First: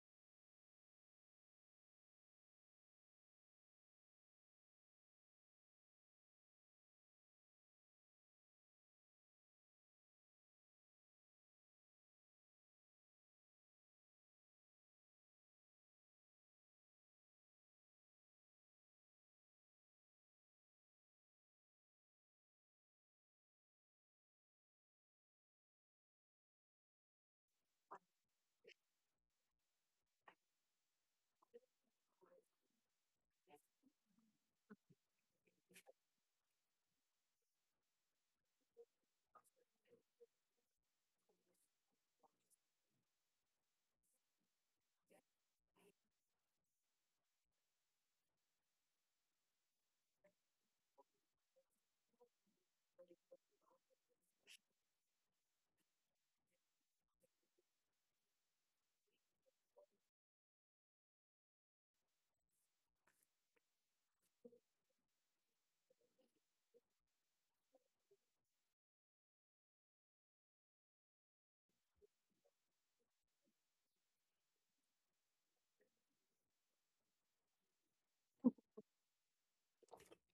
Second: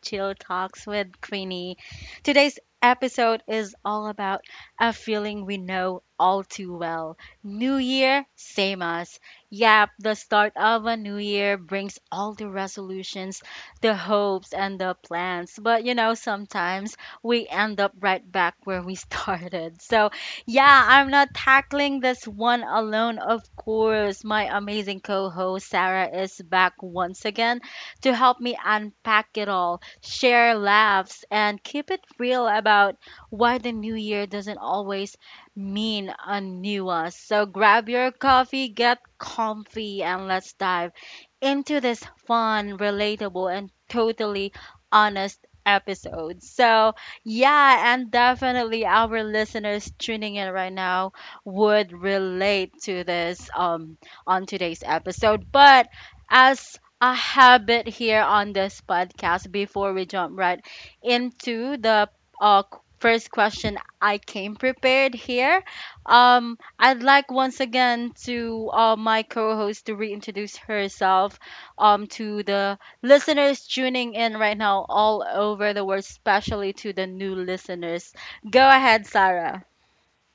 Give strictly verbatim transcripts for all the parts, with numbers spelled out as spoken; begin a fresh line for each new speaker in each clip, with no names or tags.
Chill Talks with Queenie. Today's episode is all about a feeling we know all too well. New Year, same us. Yep, the start of a new year brings all the resolutions, the hopes, and the plans. But you know, sometimes we end up right back where we started. So, yeah, I'm not tackling this one alone, of course. My amazing co host Sarah is back once again to help me unpack it all, share laughs, and keep it real about why the new year doesn't always mean a new us. So grab your coffee, get comfy, and let's dive into this fun, relatable, and totally honest episode. So, yeah, and definitely our listeners tuning in right now would relate to this um on today's episode. But as a habit here on this podcast before we jump right into the uh, q- first question I came prepared here. Um, I'd like once again to uh, my co-host to reintroduce herself um, to the listeners tuning in right now all over the world, especially to the new listeners. Go ahead, Sarah.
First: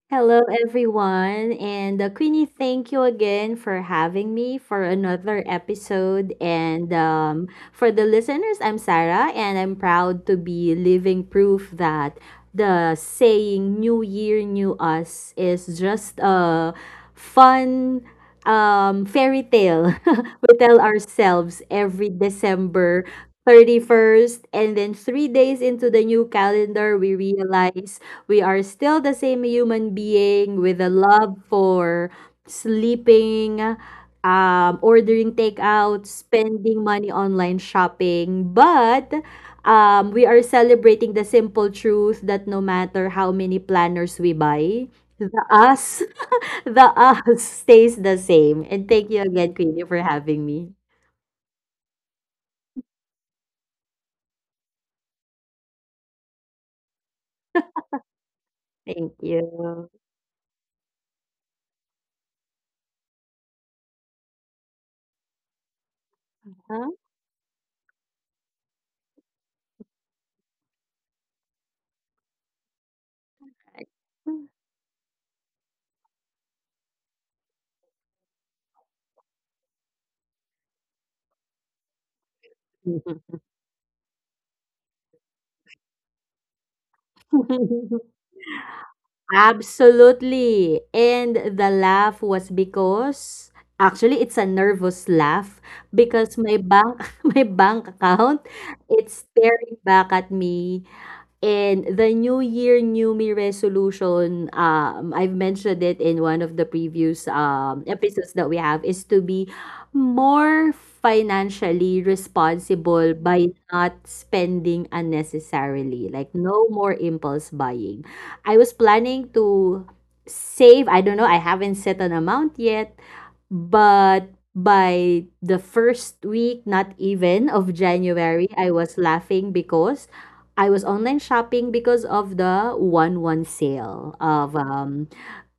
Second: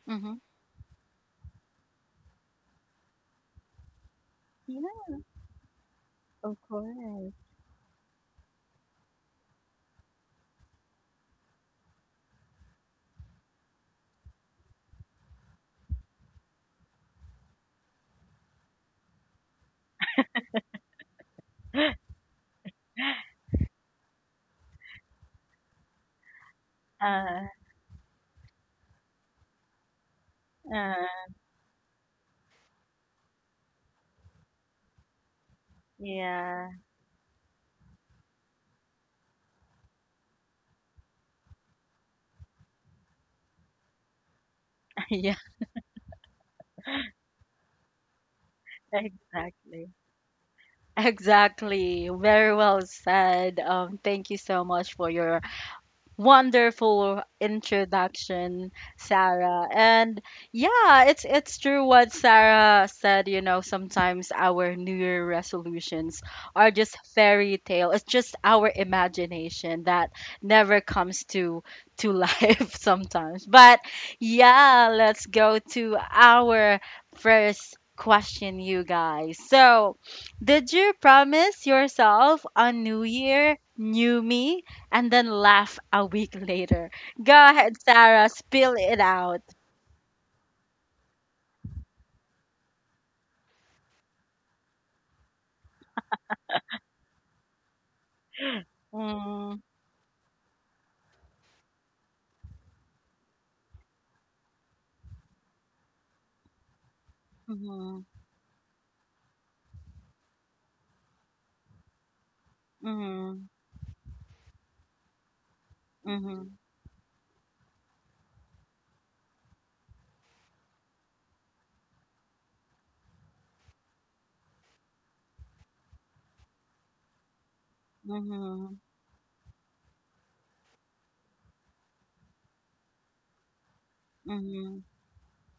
Mm-hmm.
Hello, everyone. And uh, Queenie, thank you again for having me for
Yeah,
another episode.
of
And
course.
um, For the listeners, I'm Sarah, and I'm proud to be living proof that the saying New Year, New Us is just a fun um, fairy tale we tell ourselves every December thirty-first. And then three days into the new calendar, we
Uh,
realize we are still the same human being with a
uh,
love for sleeping, um, ordering takeout,
yeah,
spending money online shopping. But um, we are celebrating the simple truth that no matter how many planners we buy, the
yeah,
us, the us stays the same. And thank you again, Queenie,
exactly.
for having me.
Exactly. Very well said. Um, thank you so much for your wonderful introduction,
Thank
Sarah.
you.
And yeah, it's it's true what Sarah said, you know, sometimes our New Year resolutions are
Huh?
just fairy tale. It's just our imagination that never comes to to life sometimes. But yeah, let's go to our first question you guys. So, did you promise yourself a new year, new me and then laugh a week later? Go ahead, Sarah, spill it out.
Absolutely, and the laugh was because actually it's a nervous laugh because my bank my bank account, it's
Mm,
staring back at me. And the New Year, New Me resolution, um, I've mentioned it in one of the previous um,
mhm,
episodes that we have, is to be more financially responsible by
mhm,
not spending unnecessarily, like
mhm,
no more impulse buying. I was planning to save, I don't know, I haven't set an amount yet, but by the first week, not even of January, I
mhm,
was laughing because I was online shopping because of the one one sale of
mhm,
um,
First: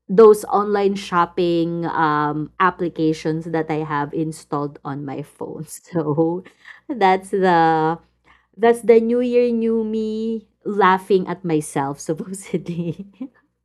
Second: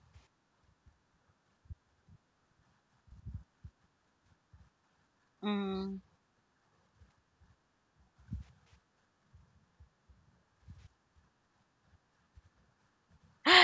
those online shopping um, applications that I have installed on my phone.
mhm.
So that's the that's the new year new me laughing at myself supposedly.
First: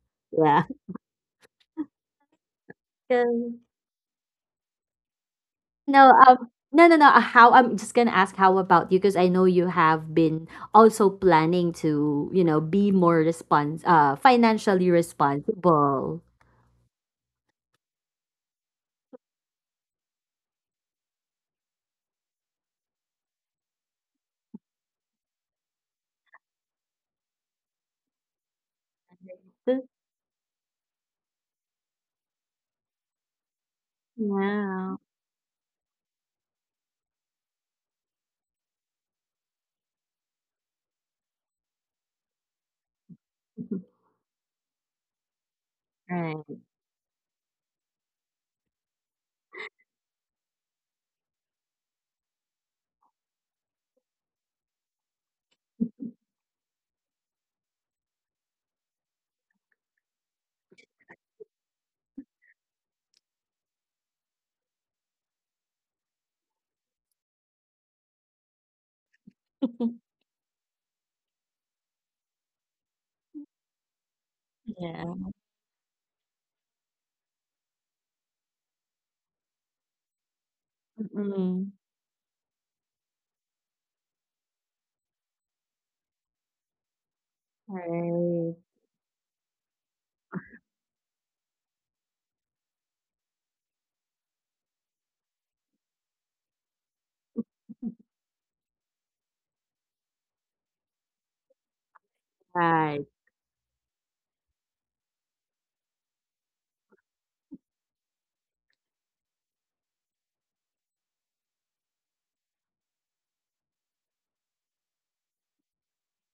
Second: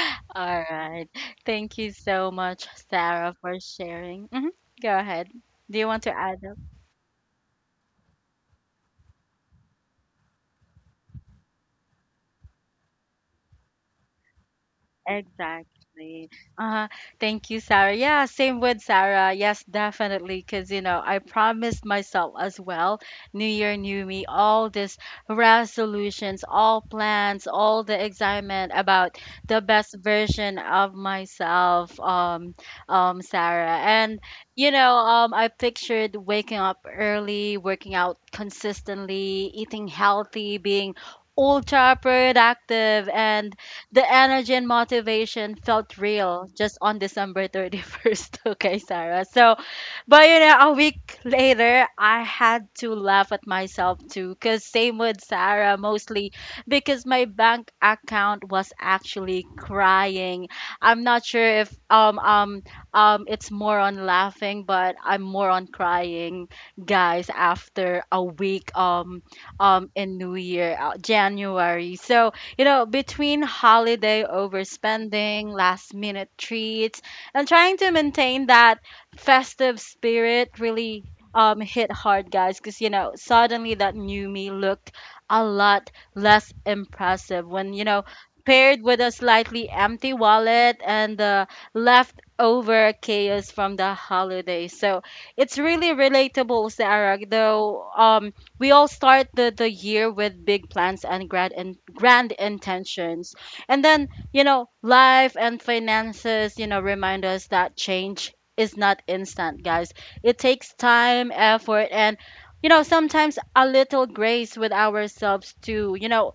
All
Yeah.
right. Thank you so much, Sarah, for
Um,
sharing. Mhm. Go ahead. Do you want
No,
to add?
um no no no uh, how I'm just going to ask how about you, because I know you have been also planning to, you know, be more respons uh financially responsible.
Exactly. Uh, Thank you, Sarah. Yeah, same with Sarah. Yes, definitely. Because, you know, I promised myself as well, New Year, New Me, all these resolutions, all plans, all the excitement about the
Since.
best version of myself, um, um, Sarah. And, you know, um, I pictured waking up early, working out consistently, eating healthy, being ultra productive and the energy and motivation felt real
Right.
just on December thirty-first, okay, Sarah. So, but you know, a week later, I had to laugh at myself too, because same with Sarah mostly, because my bank account was actually crying. I'm not sure if um um um it's more on laughing, but I'm more on crying, guys. After a week um um in New Year, uh, January, so you know between holiday
Yeah.
overspending, last minute treats, and trying to maintain that festive spirit really um
Mm-mm.
hit hard guys because you know suddenly that new me looked a lot less impressive when you know
Right.
paired with a slightly empty wallet and the leftover chaos from the holiday so it's really relatable Sarah though um we all start the the year with big plans and grand and grand
Right.
intentions and then you know life and finances you know remind us that change is not instant, guys. It takes time, effort, and you know, sometimes a little grace with ourselves to, you know,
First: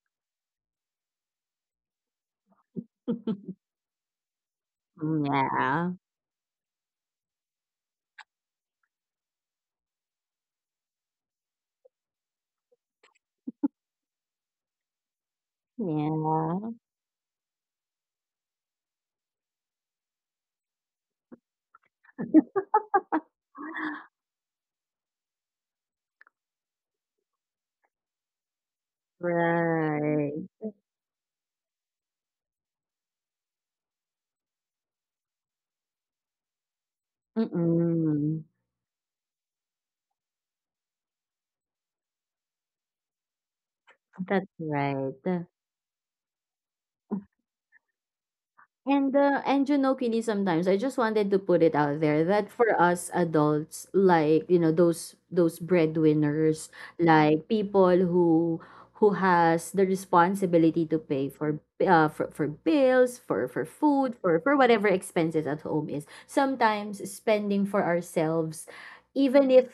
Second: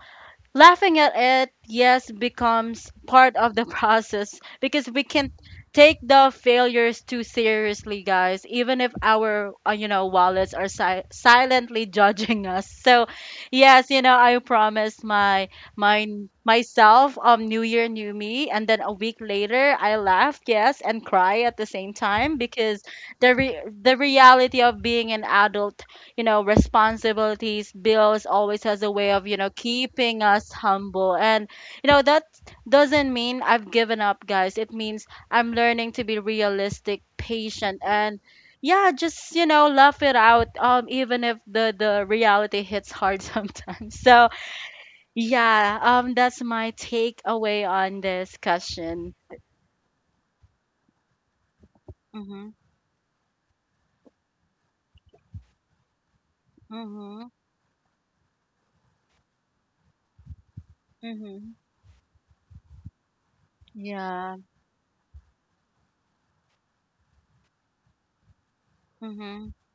laughing at it, yes, becomes part of the process because we can
Yeah.
take the failures too seriously, guys, even if our, uh, you know, wallets are si- silently judging us. So, yes, you know, I promised my my
Yeah.
myself um new year new me and then a week later I laughed, yes, and cry at the same time because the re- the reality of being an adult you know, responsibilities, bills always has a way of, you know, keeping
Right.
us humble. And, you know, that doesn't mean I've given up, guys. It means I'm learning to be realistic, patient, and
Mm-mm.
yeah, just, you know, laugh it out, um, even if the, the reality hits hard sometimes. So,
That's right.
yeah, um, that's my takeaway on this question.
And uh, and you know, Kini, sometimes I just wanted to put it out there
Mm-hmm,
that for us adults, like you know, those those breadwinners,
mm-hmm,
like people who who has the responsibility to pay
mm-hmm.
for uh, for, for bills, for for food,
Yeah.
for for whatever expenses at home is. Sometimes spending for ourselves,
Mm-hmm,
even if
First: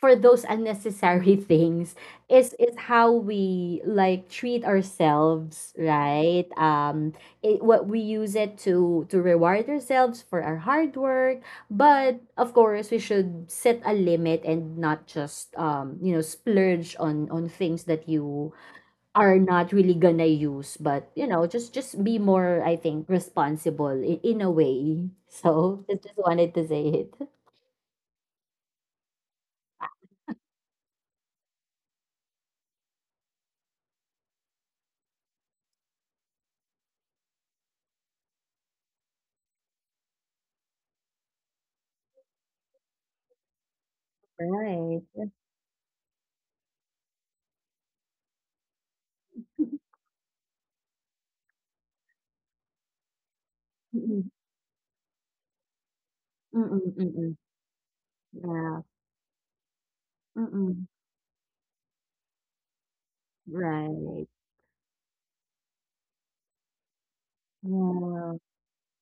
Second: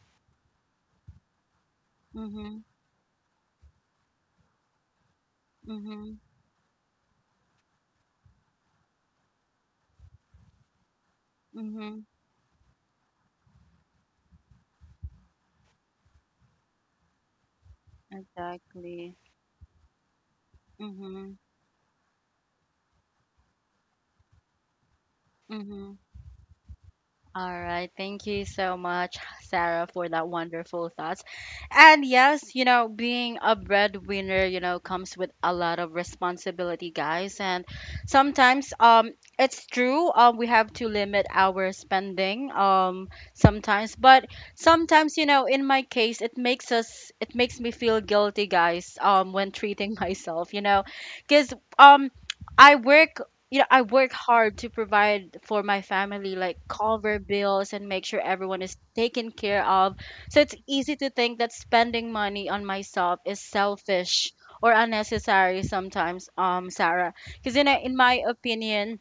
for those unnecessary things, is
mm-hmm,
is how we like treat ourselves,
mm-hmm,
right? Um it, what we use it to to reward ourselves for our hard work.
mm-hmm.
But of course we should set a limit and not just um you know splurge on on things that you
Exactly.
are not really gonna use. But you
Mm-hmm.
know, just just be more, I think, responsible in, in a way, so
Mm-hmm.
I just wanted to say it.
All right. Thank you so much, Sarah, for that wonderful thoughts. And yes, you know, being a breadwinner, you know, comes with a lot of responsibility, guys. And sometimes, um, it's true, um, we have to limit our spending, um, sometimes. But
Right.
sometimes, you know, in my case, it makes us, it makes me feel guilty, guys, um, when treating myself, you know, because um. I work you know, I work
Mm-mm.
hard to provide for my family, like
Mm-mm.
cover
Mm-mm.
bills and make sure everyone is
Yeah.
taken care of. So it's
Mm-mm.
easy to think that spending money on myself is
Right.
selfish or unnecessary sometimes, um, Sarah. Because you know, in my
Yeah.
opinion,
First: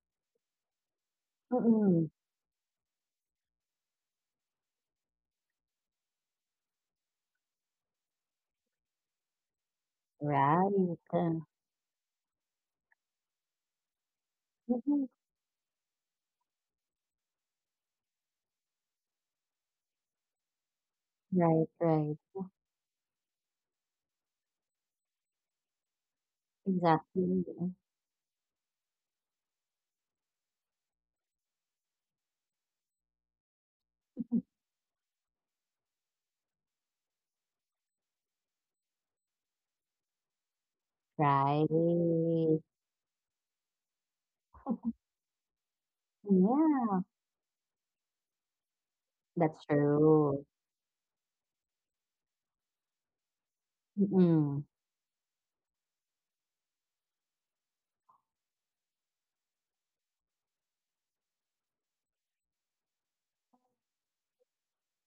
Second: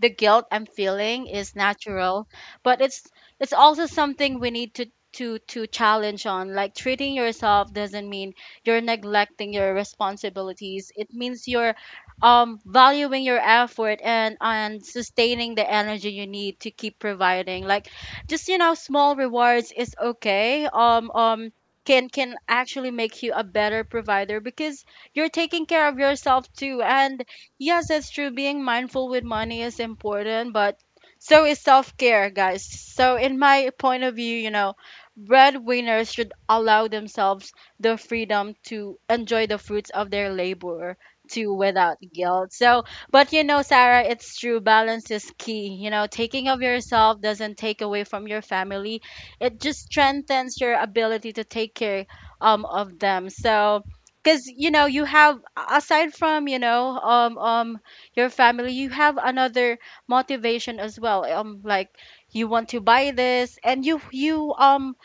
the guilt I'm feeling is
Mm-mm.
natural, but it's it's also something we need to to to challenge on. Like treating yourself doesn't mean you're neglecting your responsibilities.
Right.
It
Uh,
means you're um valuing your effort and and
mhm.
sustaining the energy you need to keep providing. Like just you know small rewards is okay. Um um
Right.
can
Right.
can actually make you a better provider because you're taking care of yourself too and
Exactly.
yes, that's true. Being mindful with money is important, but so is self care, guys. So, in my point of view, you know, breadwinners should allow themselves the freedom to enjoy the fruits of their labor too
Right.
without guilt. So, but you know, Sarah, it's true. Balance is key. You know, taking of
Yeah,
yourself doesn't take away from your family, it
that's
just
true.
strengthens your ability to take care um, of them. So, because
Mm-mm.
you know you have aside from you know um um your family you have another motivation as well um like you want to buy this and you you um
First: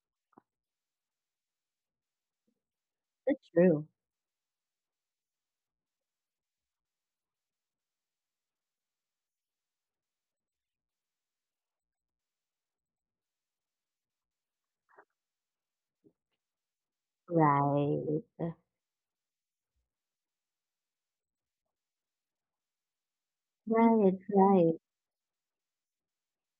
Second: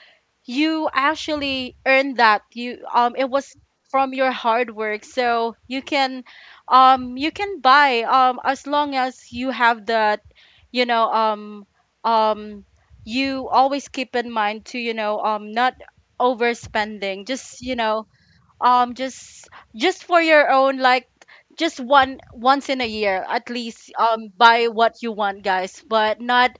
you actually earned that you um it
That's
was
true.
from your hard work so you can um you can buy um as long as you have that you know um um you always keep in mind to you know um not overspending just you know
Right.
um just just for your own like just one once in a year at least
Right,
um buy
right.
what you want guys but not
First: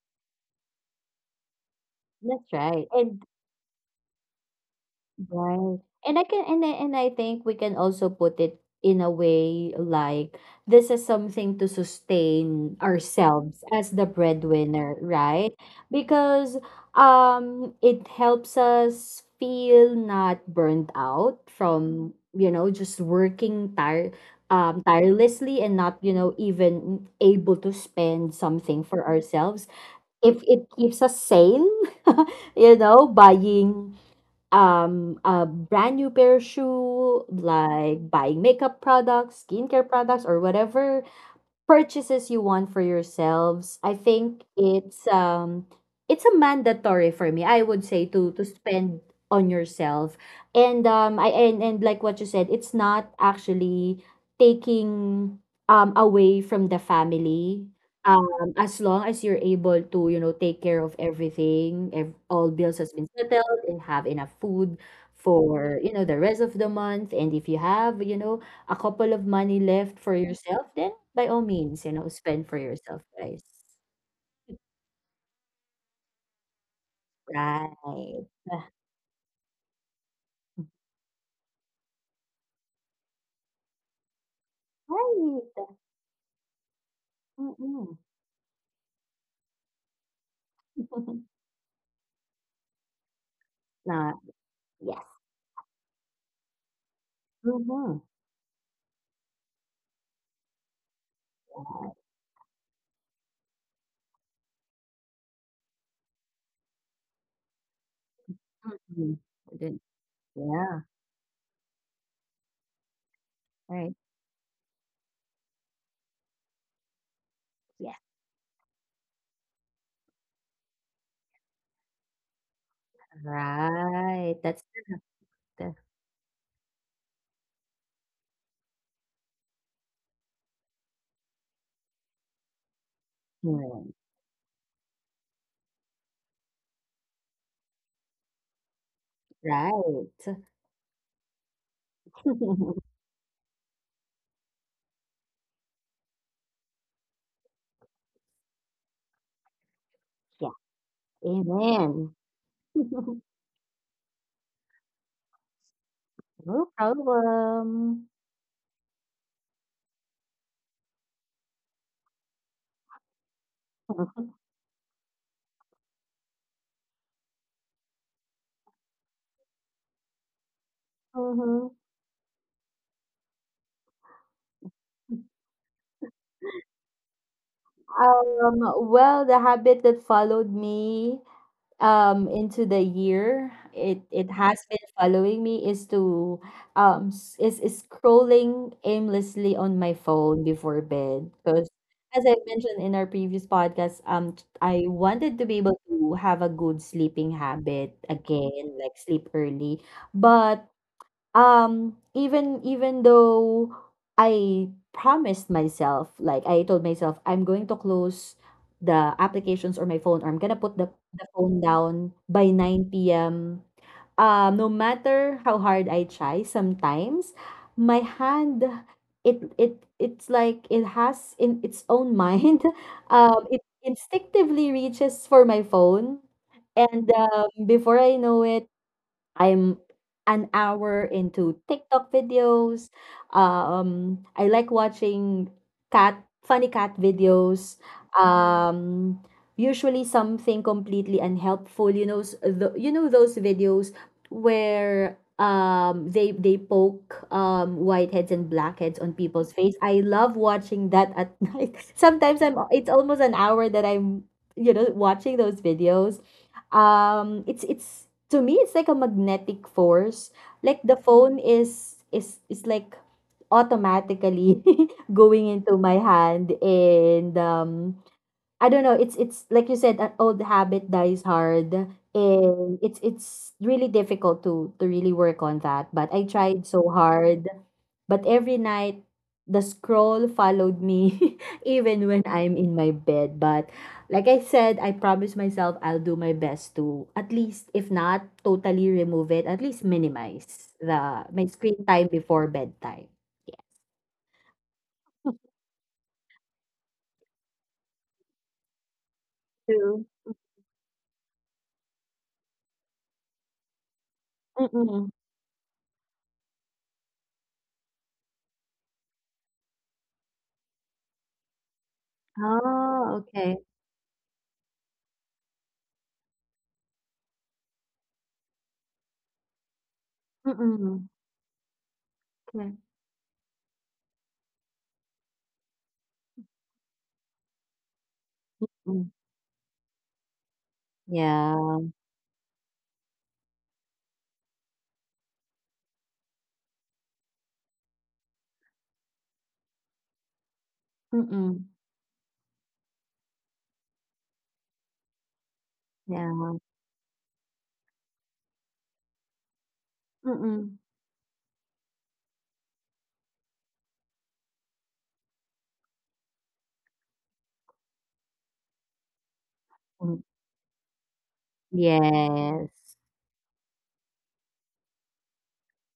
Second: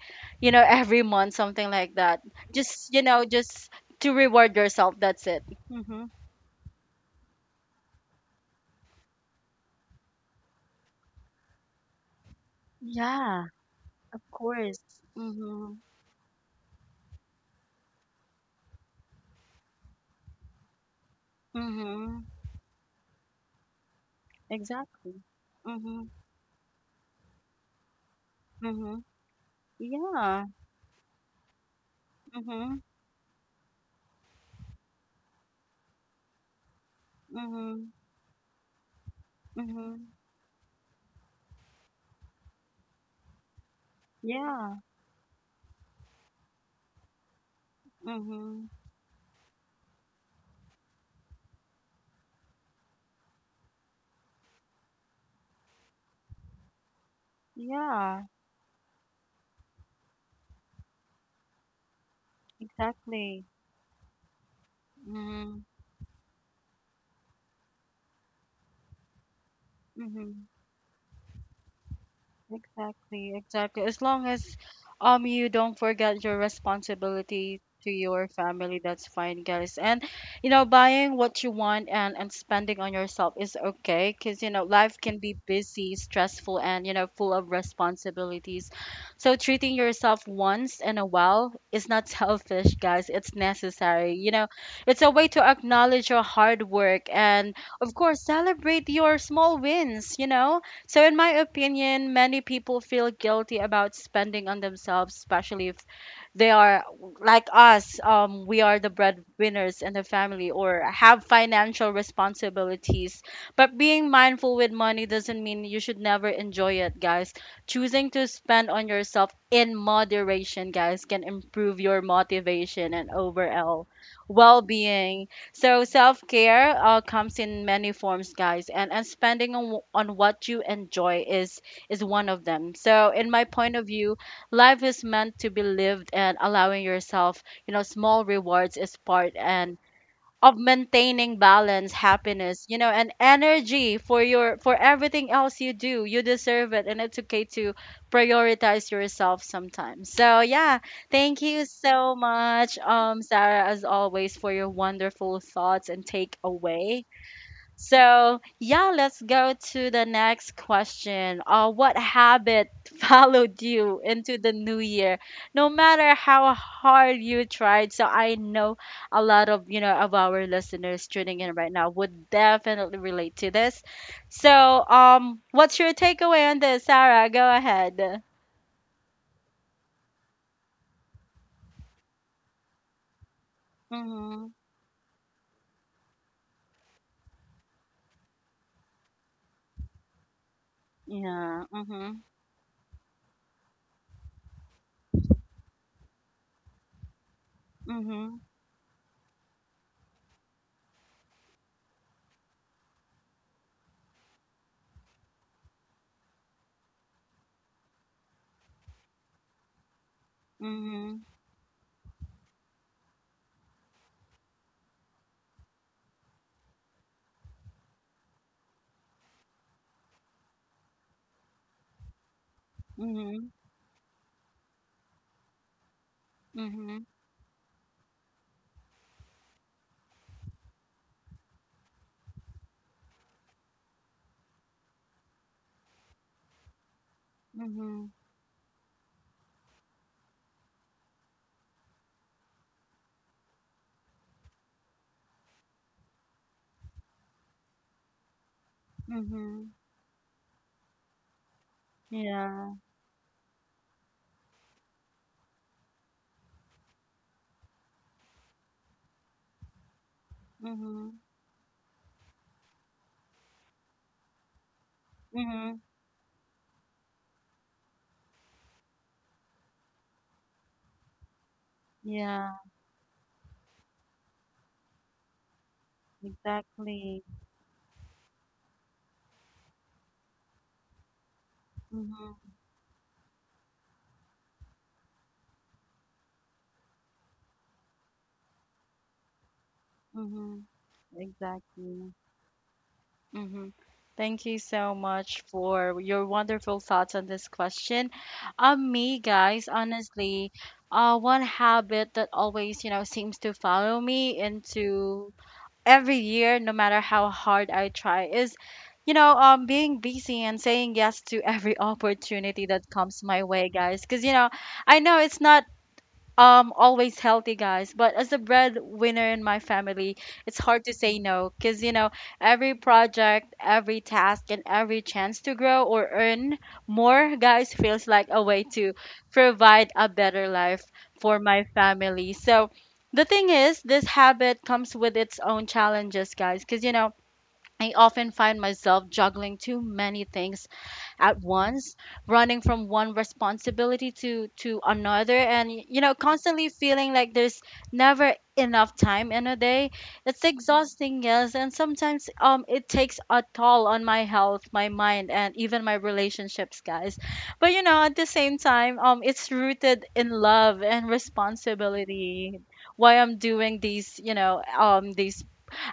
you know every month something like that
That's right.
just you
And
know just to reward yourself that's it
right.
mhm.
And I can and I, and I think we can also put it in a way like, this is something to sustain
Yeah.
ourselves as the breadwinner, right?
Mhm,
Because um it helps us feel not burnt out from,
mhm,
you know, just working tire um
exactly,
tirelessly, and not,
mhm,
you know, even able to spend something for
mhm,
ourselves. If
yeah,
it keeps us sane, you
mhm,
know, buying um a brand new pair of shoe,
mhm,
like buying makeup products, skincare
mhm,
products, or whatever purchases you want for yourselves, I think
yeah,
it's um it's a mandatory for me, I would say, to to
mhm,
spend on yourself. And um i and, and like what you said, it's not actually taking um away from the family,
yeah,
um as long as you're able to, you know, take care of everything, ev- all bills has been
exactly,
settled and have enough food
mhm,
for, you know, the rest of the month. And if you have, you know, a couple of money left for
mhm.
yourself, then by all means, you know, spend for yourself,
Exactly,
guys.
exactly. As long as um you don't forget your responsibility to
Right.
your family, that's fine, guys. And you know, buying what you want and and spending on yourself is okay, cause you know, life can be
Right.
busy, stressful, and you know, full of
Mm-mm.
responsibilities. So treating yourself once in a while is not selfish, guys. It's necessary.
Not.
You know,
Yes.
it's a way to acknowledge your hard work and of
Mhm.
course celebrate your small wins, you know so, in my
Right.
opinion, many people feel guilty about spending on themselves, especially if they are like us um, we are the
Mhm.
breadwinners in the family
Yeah.
or have financial responsibilities but
Right.
being mindful with money doesn't mean you should never enjoy it guys
Yes.
choosing to spend on yourself in moderation guys can improve your motivation and overall
Right. That's the
well-being
the-
so self-care uh, comes in many forms guys and and spending on, on what you enjoy is is one of them so in my point of
hmm,
view life is meant to be lived and allowing yourself you know small rewards is part and
right.
of maintaining balance happiness you know and energy for your for everything else you do you deserve it and it's okay to prioritize yourself sometimes so
Yeah.
yeah thank you so
Amen.
much um Sarah as always for your wonderful thoughts and
No
takeaway
problem.
so, yeah, let's go to the next question. Uh, what habit followed you into the new year? No matter how hard you tried. So, I know a lot of, you know, of our listeners
Mhm.
tuning in right
Mhm.
now would definitely relate to this. So, um, what's your takeaway on this, Sarah? Go ahead.
Um, well, the habit that followed me um, into the year, it it
Mhm.
has been following me, is to um s- is, is scrolling aimlessly on my phone before bed,
Yeah.
because
Mhm.
as I mentioned in our previous podcast, um t- I wanted to be able to have a good sleeping habit
Mhm.
again, like sleep early, but um, even even though I promised myself, like I told myself, I'm going to close the applications or my phone, or I'm gonna put the,
Mhm.
the phone down by nine p m. Um, no matter how hard I try, sometimes my hand, it it it's like it has in its own mind. Um,
Mhm.
it instinctively reaches for my phone,
Mhm.
and um, before I know it, I'm an hour into TikTok videos. Um, I like watching cat funny cat videos.
Mhm.
Um, usually something completely unhelpful. You know, s- the, you know those videos where um they they poke um whiteheads and blackheads on people's
Mhm.
face. I love watching that at night. Sometimes I'm
Yeah.
it's almost an hour that I'm, you know, watching those videos. Um, it's it's to me, it's like a magnetic force. Like the
Mhm.
phone is is is like automatically going into
Mhm.
my hand. And um I don't know, it's it's like you said, an old habit dies hard,
Yeah,
and it's it's really difficult to to really work on that. But I tried so
exactly.
hard. But every night, the scroll followed me, even when
Mm-hmm.
I'm in my bed. But like I said, I promise myself I'll do my best to at least, if not totally remove it, at least
Mm-hmm.
minimize the my screen time
Exactly.
before bedtime. Yeah.
Mm-hmm. Thank you so much for your wonderful thoughts on this question. Um, me, guys,
True.
honestly, uh, one habit that always, you know, seems to follow me
Mm-mm.
into every year, no matter how hard I try, is, you know, um, being busy and saying yes to every opportunity that
Oh,
comes my
okay.
way, guys. Because, you know, I know it's not um always healthy guys but as a breadwinner in my family it's hard to
Mm-mm.
say no because you know
Okay.
every project every task and every chance to grow or earn more guys feels like a way to
Mm.
provide a better life for my
Yeah.
family so the thing is this habit comes with its own challenges guys because you know I often find myself juggling too many things at
Mm-mm.
once, running from one responsibility to to another and you know
Yeah.
constantly feeling like there's never enough time in a day. It's
Mm-mm.
exhausting, yes, and sometimes um it takes a toll on my health, my mind and even my relationships, guys. But you know, at the same time, um it's rooted
Mm.
in love and responsibility
Yes.
why I'm doing these, you know, um, these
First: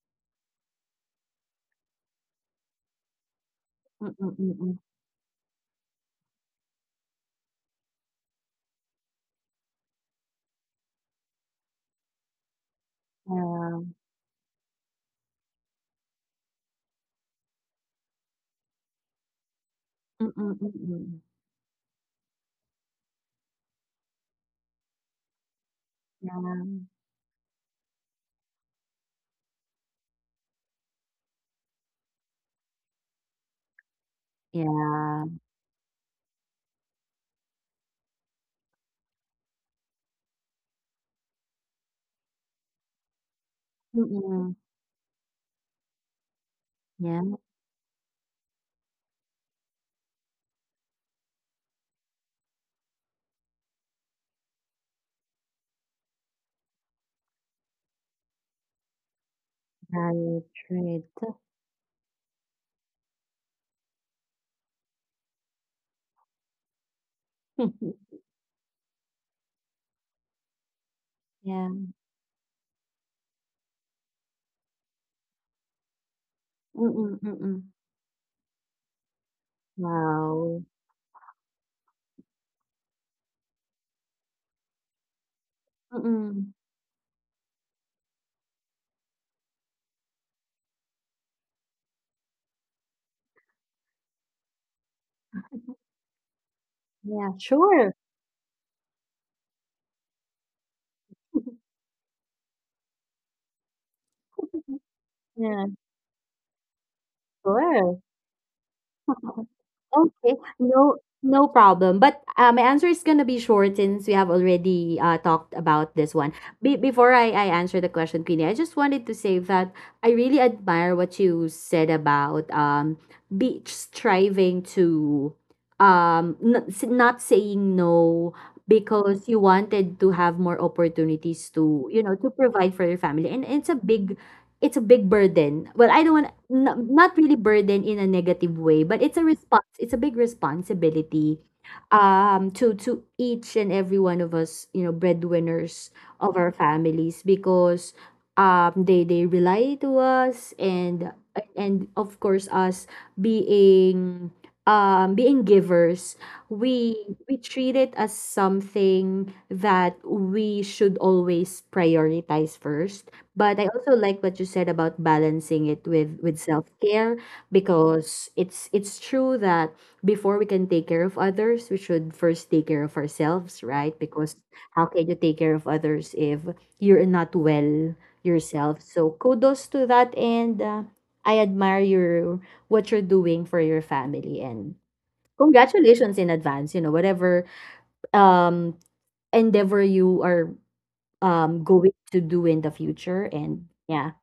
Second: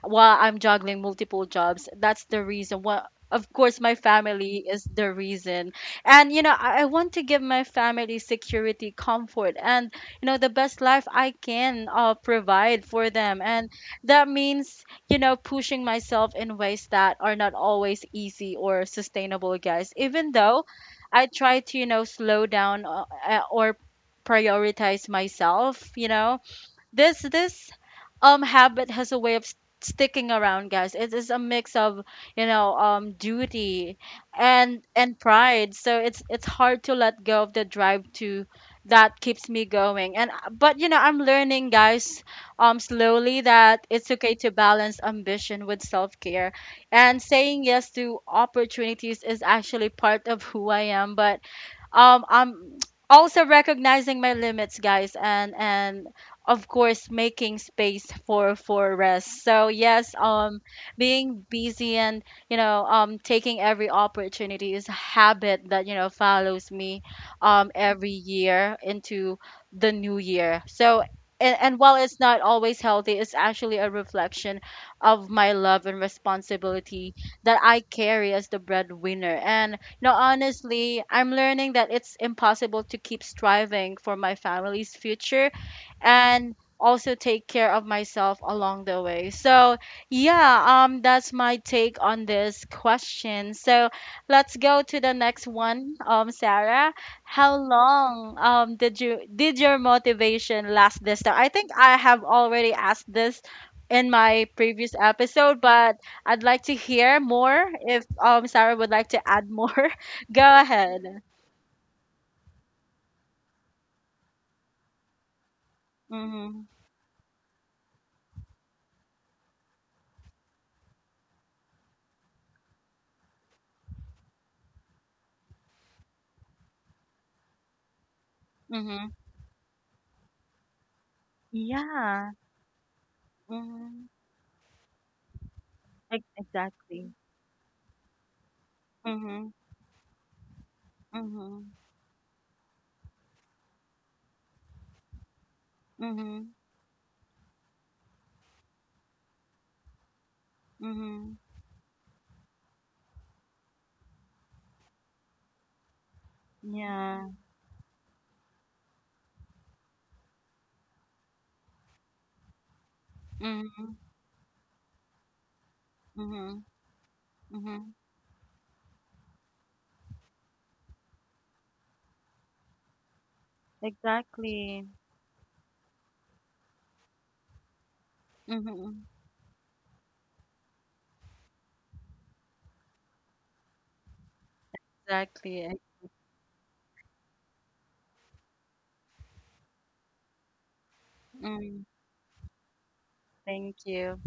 while I'm juggling multiple jobs. That's the reason. Well, of course, my
Mm-mm.
family
Mm-mm.
is the reason. And, you know, I, I want to give my family security, comfort, and, you know, the best life I can uh, provide for them. And
Yeah.
that means, you know, pushing myself in ways that are not always easy or sustainable, guys. Even
Mm-mm.
though
Mm-mm.
I try to, you know, slow down uh, uh, or prioritize myself, you
Yeah.
know, this this um habit has a way of s- sticking around, guys. It is a mix of, you know, um duty and and
Yeah.
pride. So it's it's hard to let go of the drive to that keeps me going. And uh, but you know, I'm learning, guys, um slowly that it's okay to
Mm.
balance ambition with self-care, and
Yeah,
saying yes to opportunities is actually part of who I am. But um I'm also recognizing my limits, guys, and and of course making space for for rest. So yes,
right,
um
right.
being busy and, you know, um taking every opportunity is a habit that, you know, follows me um every year into the new year. So and,
Yeah.
and while it's not always healthy, it's actually a reflection of my love and responsibility
Mm,
that
mm.
I carry as the breadwinner. And no,
Wow.
honestly, I'm learning that it's impossible to keep striving for my family's future and
Mm.
also take care of myself along the way. So, yeah, um that's my take on this question. So, let's go to the next one. Um Sarah,
Yeah,
how
sure.
long um did you did your motivation last this time? I think I have already asked this in my previous episode,
Yeah,
but I'd like to hear more if
sure.
um Sarah would like to add more.
Okay,
Go
no
ahead.
no problem. But uh, my answer is gonna be short since we have already, uh, talked about this one.
Mhm.
Be- before I, I answer the question, Queenie, I just wanted to say that I really admire what you said about um be striving to, um n- s- not saying no
Mhm.
because you wanted to have more opportunities to, you know,
Yeah.
to provide for your family, and it's a
Mhm.
big, it's a big burden. Well, I don't
Ex-
want, n-
exactly.
not really burden in a negative way, but it's a
Mhm.
response. it's a big responsibility
Mhm.
um to to each and every one of us, you know, breadwinners of
Mhm.
our families, because um they they rely to us, and
Mhm.
and of course us being, um being givers, we
Yeah.
we treat it as something that we should always prioritize first. But I
Mhm.
also like what you said about balancing it with with
Mhm.
self-care,
Mhm.
because it's it's true that before we can take care of others, we should first take care of ourselves, right? Because
Exactly.
how can you take care of others if you're not well yourself?
Mhm.
So kudos to that. And uh, I admire your what you're doing for your family, and
Exactly.
congratulations in advance, you know, whatever um endeavor you are um
Mm.
going to do in the future. And
Thank
yeah,
you.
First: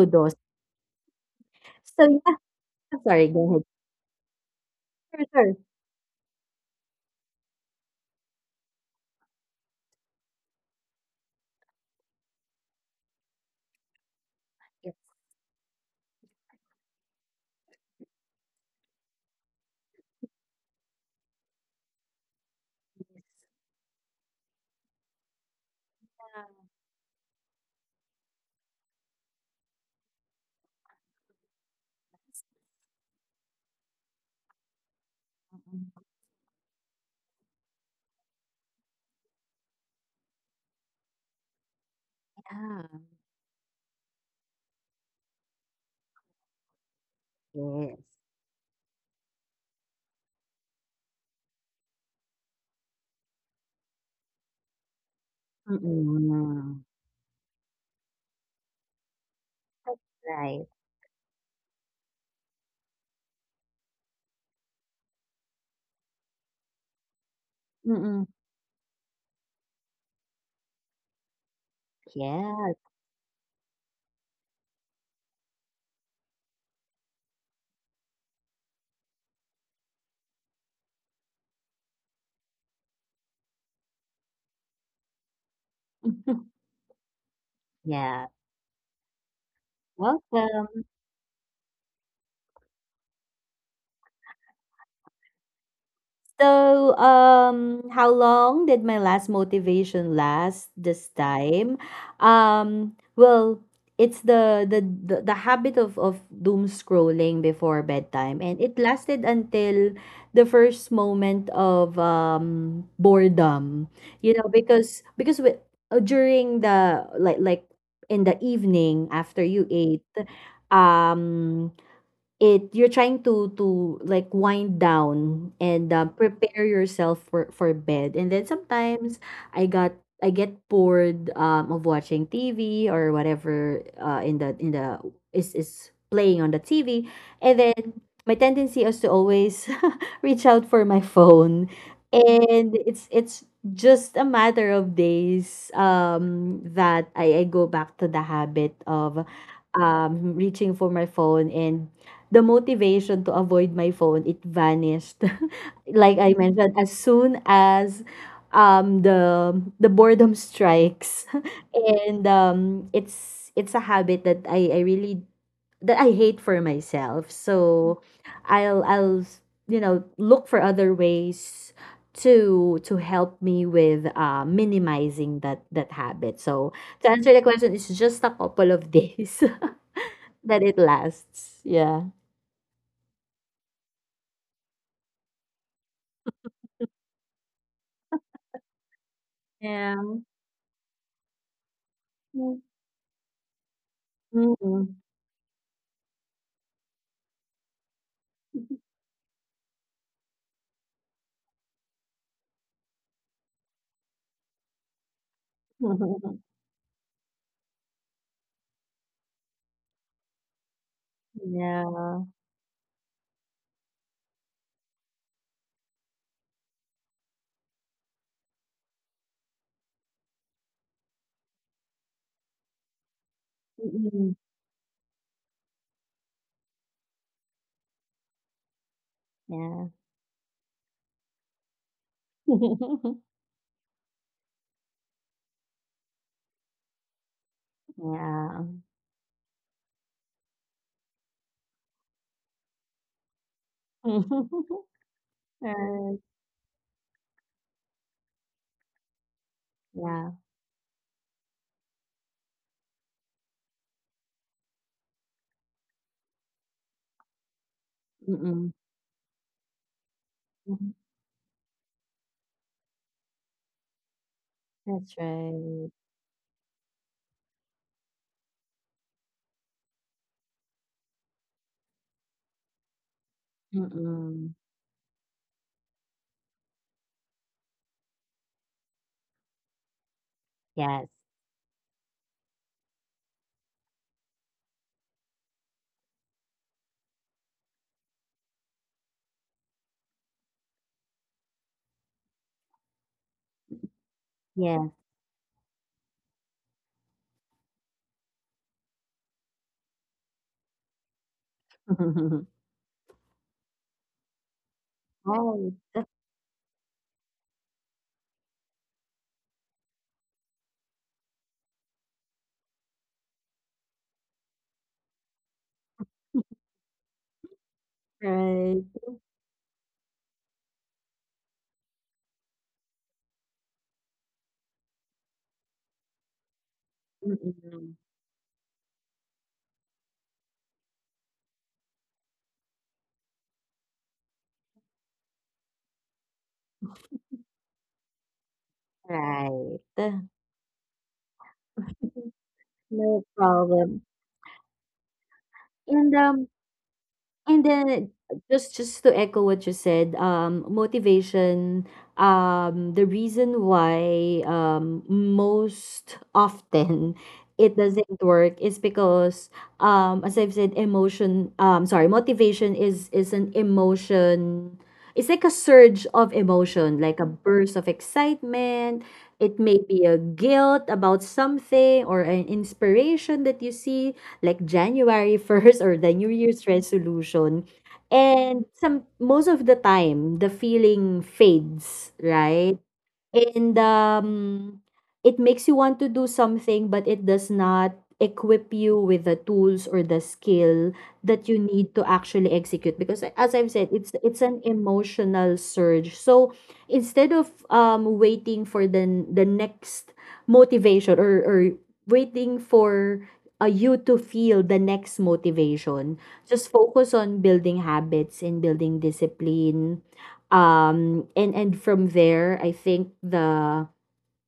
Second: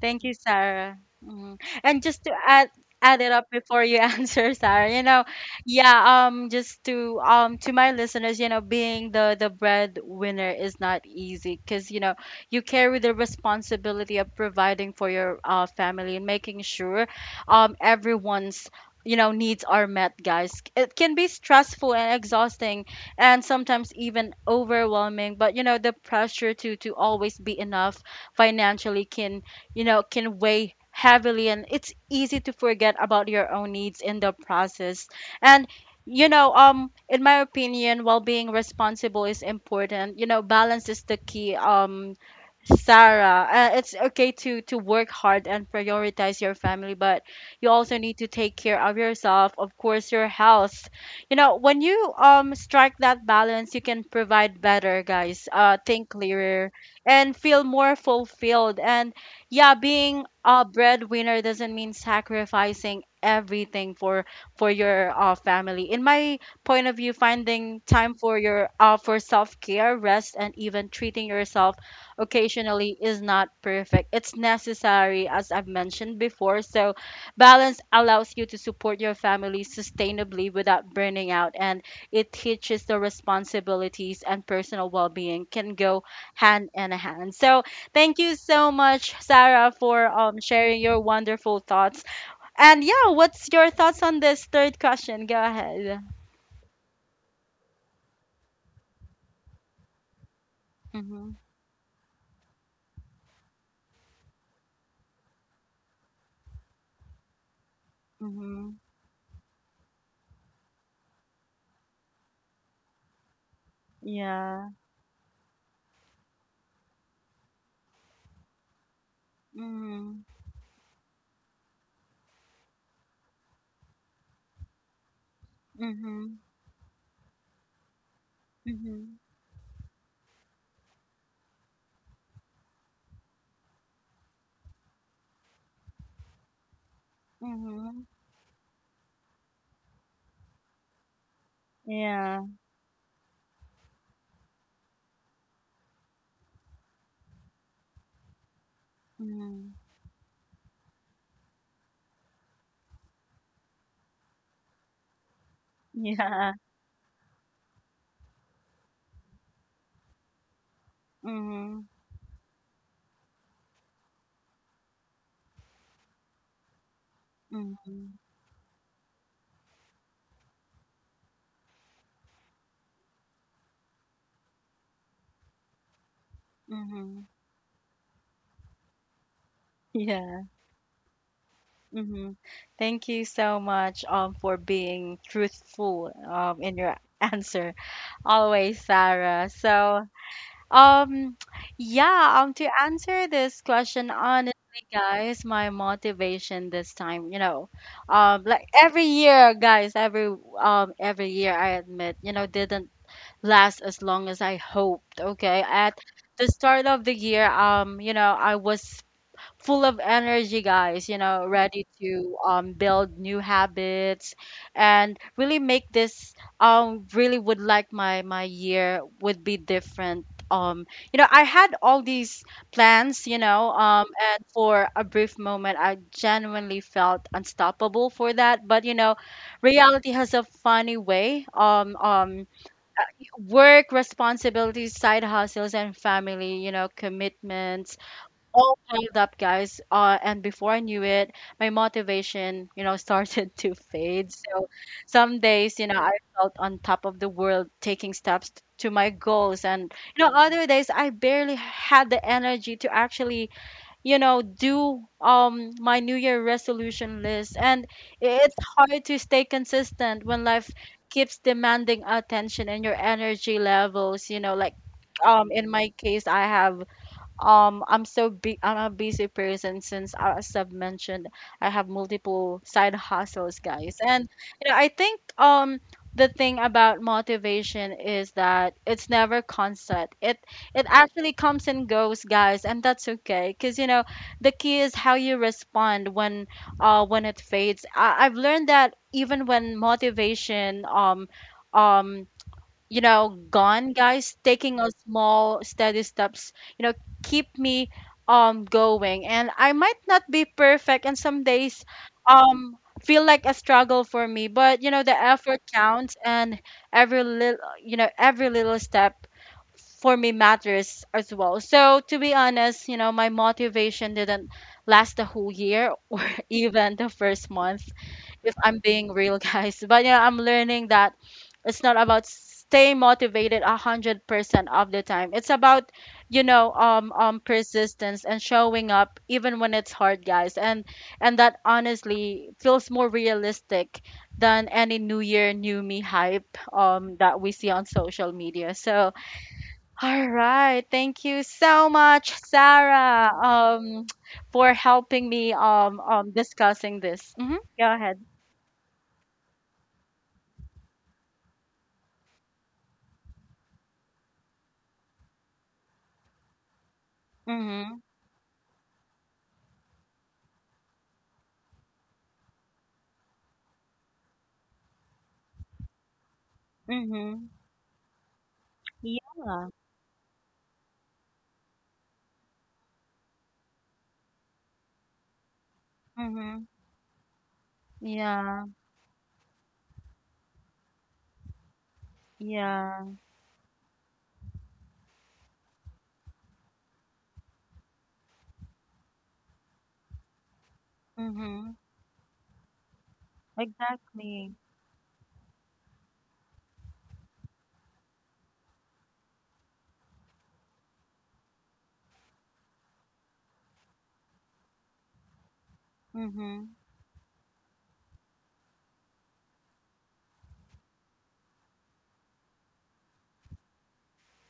Thank you, Sarah. Mhm. And
So
just to
yeah,
add
I'm
add
sorry,
it
go
up
ahead.
before you answer, Sarah. You know,
Sure, sure.
yeah, um just to um to my listeners, you know, being the the breadwinner is not easy because, you know, you carry the responsibility of providing
Yeah.
for your uh, family and making sure um everyone's, you know, needs are met, guys. It can be stressful and exhausting and sometimes even overwhelming. But you know, the pressure to to always be enough financially can, you know, can weigh heavily, and it's easy to forget about your own needs in the process. And you know, um, in my opinion, while being responsible is important, you know, balance is the key. Um,
Yeah.
Sarah, uh, it's okay to to work hard and prioritize your family, but you also need
Yes.
to take care of yourself, of course, your health. You know, when you um strike that balance, you can provide better, guys. Uh, think clearer
Mm-mm.
and feel more fulfilled. And yeah, being a
Right.
breadwinner doesn't mean sacrificing everything for for your uh, family. In my point of view, finding time
Mm-mm.
for your uh, for self-care, rest, and even treating yourself
Yeah.
occasionally is not perfect, it's necessary, as I've mentioned before. So balance allows you to support your family sustainably without burning out, and it teaches the responsibilities and personal well-being can go hand in hand. So thank
Yeah.
you so much, Sarah, for um
Welcome.
sharing your wonderful thoughts. And yeah, what's your thoughts on this third question? Go ahead.
So, um, how long did my last motivation last this
Mm-hmm.
time? Um, well, it's the the the, the habit of of doom scrolling before bedtime, and it
Mm-hmm.
lasted until the first moment of um boredom. You know,
Yeah.
because because we, uh, during the, like like in the evening after you ate,
Mm-hmm.
um it you're trying to to like wind down, and uh,
Mm-hmm.
prepare yourself for for bed. And then
Mm-hmm.
sometimes i got i get bored, um, of watching TV or whatever, uh, in the, in the is is playing on the TV. And
Mm-hmm.
then my tendency is to always reach out for my phone,
Yeah.
and it's it's just a matter of days um that i, I go back to the habit of
Mm-hmm.
um reaching for my phone. And the motivation to avoid my phone, it vanished like I
Yeah.
mentioned, as soon as um the the boredom strikes.
Mm-hmm.
And um it's it's a habit that I I really that I hate for myself. So
Mm-hmm.
i'll i'll you know look for other ways to to help me with uh minimizing that that habit. So to
Mm-hmm.
answer the question, it's just a couple of days
Yeah.
that it lasts. Yeah.
Mm-hmm. Thank you so much um for being truthful um in your answer always, Sarah.
Yeah.
So Um, yeah, um,
Mm.
to answer this question, honestly,
Mm.
guys, my motivation this time, you know, um, like every year, guys, every um, every year, I admit, you know, didn't last as long as I hoped. Okay, at the start of the year, um, you know, I was full of energy, guys, you know, ready
Yeah.
to um, build new habits and really make this um really would like my my year would be different. um you know, I had all these plans, you know, um
Mm-mm.
and for a brief moment I genuinely felt unstoppable for that. But you know,
Yeah.
reality has a funny way um um work responsibilities, side hustles, and family, you know, commitments
Yeah.
all piled up, guys. Uh, and before I knew it, my motivation, you know, started to fade. So some days, you know, I
Right.
felt on top of the world, taking steps t- to my goals, and you know,
Yeah.
other days I barely had the energy to actually, you know, do um my New Year resolution list. And i- it's
Mm-mm.
hard to stay consistent when life
Mhm.
keeps demanding attention and your energy levels. You know, like
That's
um in my
right.
case, I have um I'm so big I'm a busy person since uh, as I've mentioned, I have multiple side hustles, guys. And
Mm-mm.
you know, I think um the thing about motivation is that it's never constant. It it
Yes.
actually comes and goes, guys, and that's okay, because you know, the key is how you respond when uh when it fades. I, I've learned that even when motivation um um you know, gone, guys. Taking a
Yes.
small, steady steps, you know, keep me um going. And I might not be perfect, and some days um feel like a struggle for me. But you know, the effort
Right.
counts, and every little, you know, every little step for me matters as well. So to be honest, you know, my motivation didn't last the whole year or even the first month, if I'm
Right.
being real, guys. But yeah, I'm learning that it's not about staying motivated a hundred percent of the time. It's about, you know, um um
Mm-mm.
persistence and showing up even when it's hard, guys. And and that honestly feels more realistic than any New Year, New Me hype um that we see on social media. So
Right.
all right. Thank you so much,
No
Sarah,
problem.
um, for helping me um,
And
um
um,
discussing this. hmm
And
Go
then
ahead.
just just to echo what you said, um, motivation, um, the reason why, um, most often, it
Mm-hmm.
doesn't work is because, um, as I've said, emotion, um, sorry, motivation is is an emotion. It's like a surge of emotion, like a
Mm-hmm.
burst of excitement. It
Yeah.
may be a guilt about something or an inspiration that you see, like January first or the New
Mm-hmm.
Year's resolution.
Yeah.
And some most of the time, the feeling fades, right?
Yeah.
And, um, it makes you want to do something, but it does not equip you with the tools or the skill that you
Mm-hmm.
need to actually execute. Because as I've said, it's it's
Exactly.
an emotional surge. So instead of um waiting for the the next motivation or or waiting for uh, you to feel the next motivation, just
Mm-hmm.
focus on building habits and building discipline um and and from there I think the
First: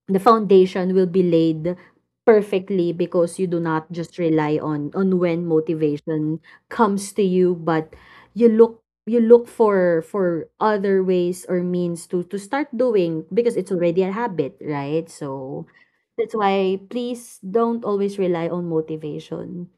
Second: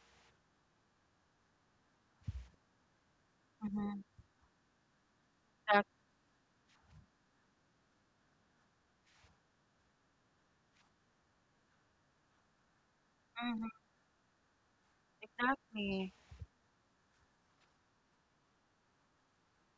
the foundation will be laid perfectly, because you do not
Mm-hmm.
just rely on on when motivation comes to you, but you look you look for for other ways or means to to start doing because it's
Exactly.
already a habit, right? So
Exactly.
that's why, please don't always rely on motivation,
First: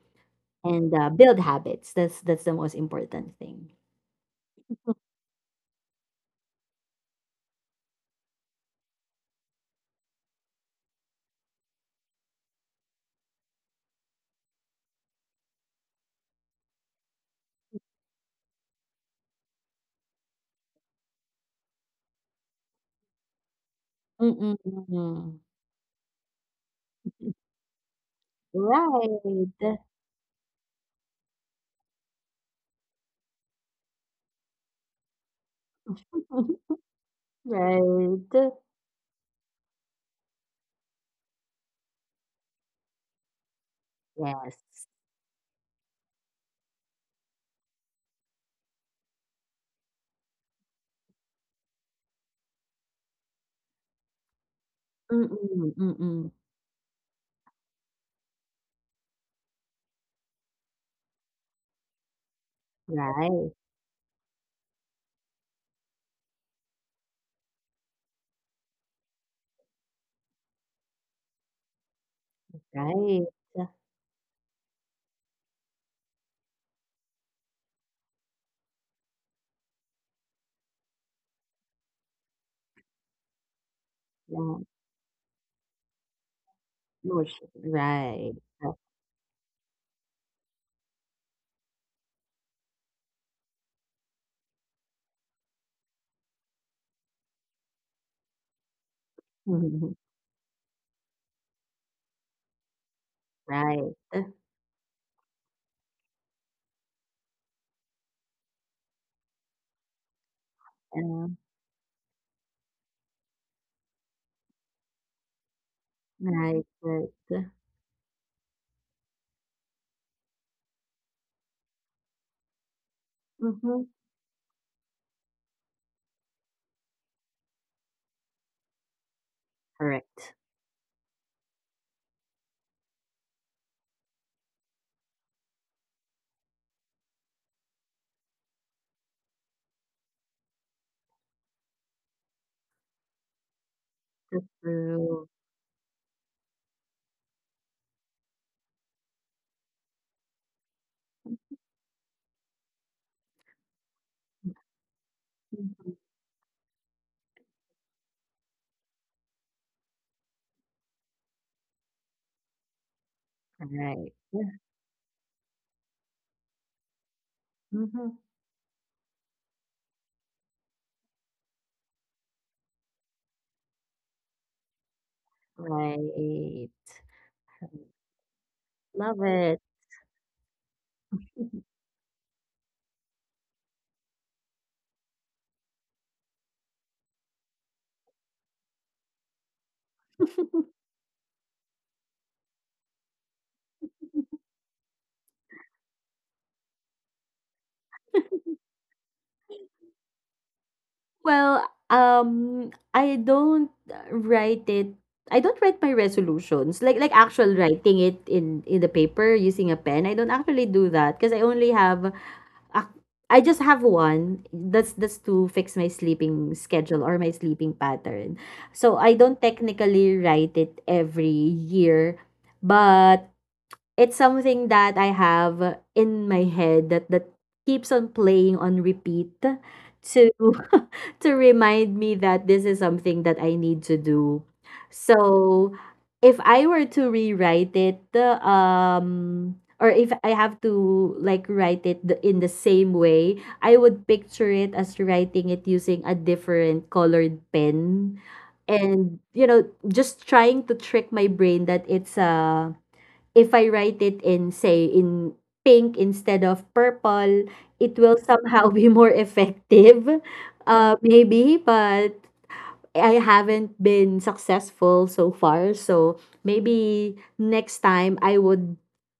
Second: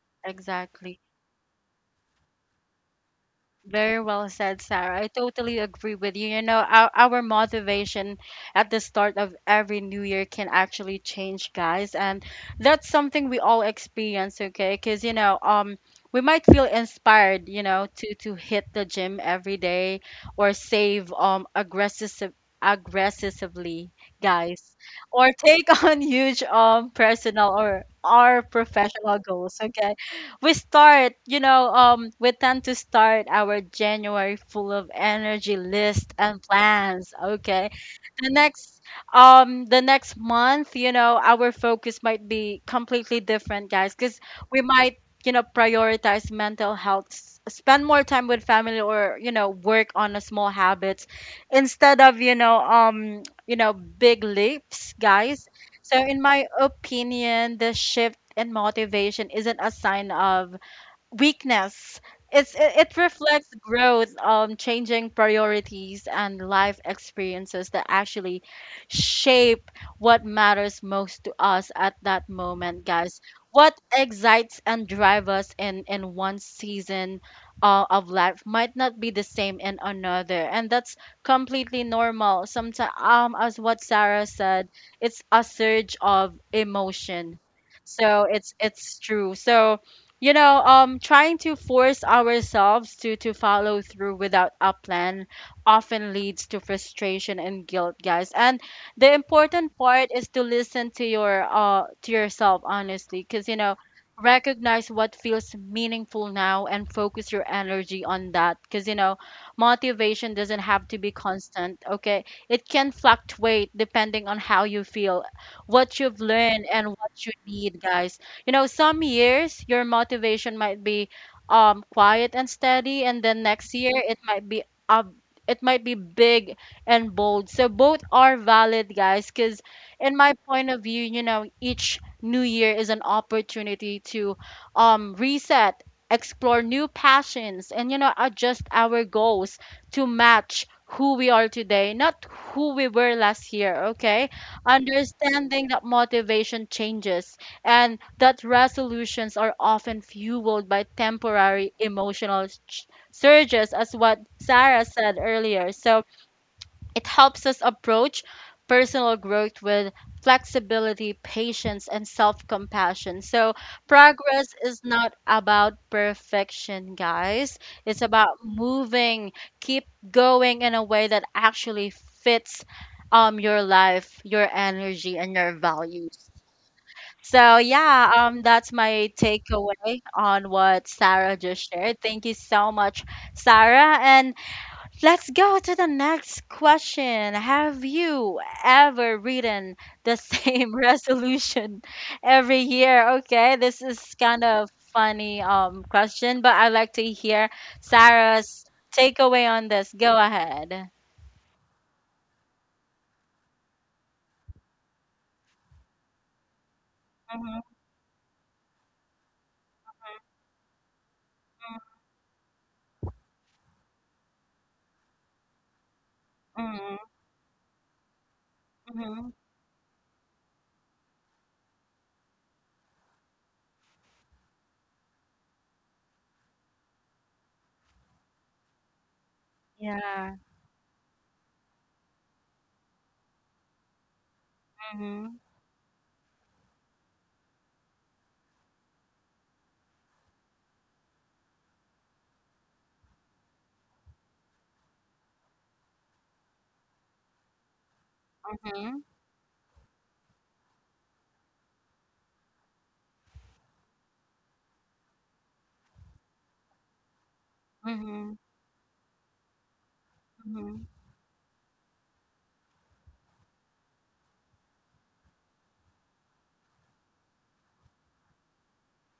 and
Exactly.
uh, build habits. That's that's the most important thing.
Very well said, Sarah. I totally agree with you. You know, our, our motivation at the start of every new year can actually change, guys. And that's something we all experience, okay? Because, you know, um, we might feel inspired, you know, to to hit the gym every day or save um aggressive aggressively, guys,
Mm-mm-mm.
or take on huge um personal or our professional goals,
Right.
okay? We start, you know, um, we tend to start our January full of energy list and plans. Okay. The
Right.
next um the next month, you know, our focus might be completely different, guys, because
Yes.
we might, you know, prioritize mental health, s- spend more time with family or, you know, work on a small habits instead of, you know, um, you know, big leaps, guys.
Mm-mm,
So in
mm-mm.
my opinion, the shift and motivation isn't a sign of weakness. It's it, it reflects
Right,
growth, um, changing priorities and life experiences that actually shape what matters most to us at that moment, guys.
right. Yeah,
What excites and drives us in in one season uh, of life might not be the same in another, and that's completely normal. Sometimes, um, as what Sarah
yeah.
said, it's a surge of
No
emotion.
shit.
So
Right.
it's it's true. So you know, um trying to force ourselves to to follow through without a plan often leads to frustration and guilt, guys. And the important
Mhm.
part is to listen to your uh to yourself honestly, because you know,
Right.
recognize what feels meaningful now and focus your energy on that, because you know, motivation doesn't have to be
Yeah.
constant. Okay, it can fluctuate depending on how you feel, what you've learned,
Right,
and
right.
what you need, guys. You know, some years your motivation might be um quiet and steady, and then next
Mm-hmm.
year it might be up it might be big and bold. So both are valid, guys, because in
Correct.
my point of view, you know, each new year is an opportunity to um reset, explore new passions, and you know, adjust our goals to match who we are today, not who we were last year, okay?
That's true.
Understanding that motivation changes, and that resolutions are often fueled by temporary emotional ch- surges, as what Sarah said earlier.
Mhm.
So it helps us approach personal growth with flexibility, patience, and self compassion. So
Right.
progress
Yeah.
is not about perfection, guys. It's
Mm-hmm.
about moving, keep going in a way that actually fits um your life, your energy, and your values.
Right.
So yeah, um, that's my
Love it.
takeaway on what Sarah just shared. Thank you so much, Sarah. And let's go to the next question. Have you ever written the same resolution every year? Okay, this is kind of funny um question, but I'd like to hear Sarah's takeaway on this. Go ahead.
Well, um, I don't write it I don't write my resolutions, like like actual
Mhm,
writing it in in the paper using a pen. I don't actually do that because I only have a, I just have one. That's that's to fix my sleeping
mhm,
schedule or my sleeping pattern. So I
mhm.
don't technically write it every year, but it's something that I have in my head that that keeps on playing on repeat to
Yeah.
to remind me that this is something that I need to do.
Mhm,
So if I were to rewrite it, uh, um, or if I have to, like, write it the, in the same way, I would picture it as writing it using a different colored pen,
mhm,
and you know, just trying to trick my brain that it's a if I write it in, say, in pink instead of purple, it will
mhm,
somehow be more effective,
mhm,
uh, maybe, but I haven't been successful so far. So maybe next time I would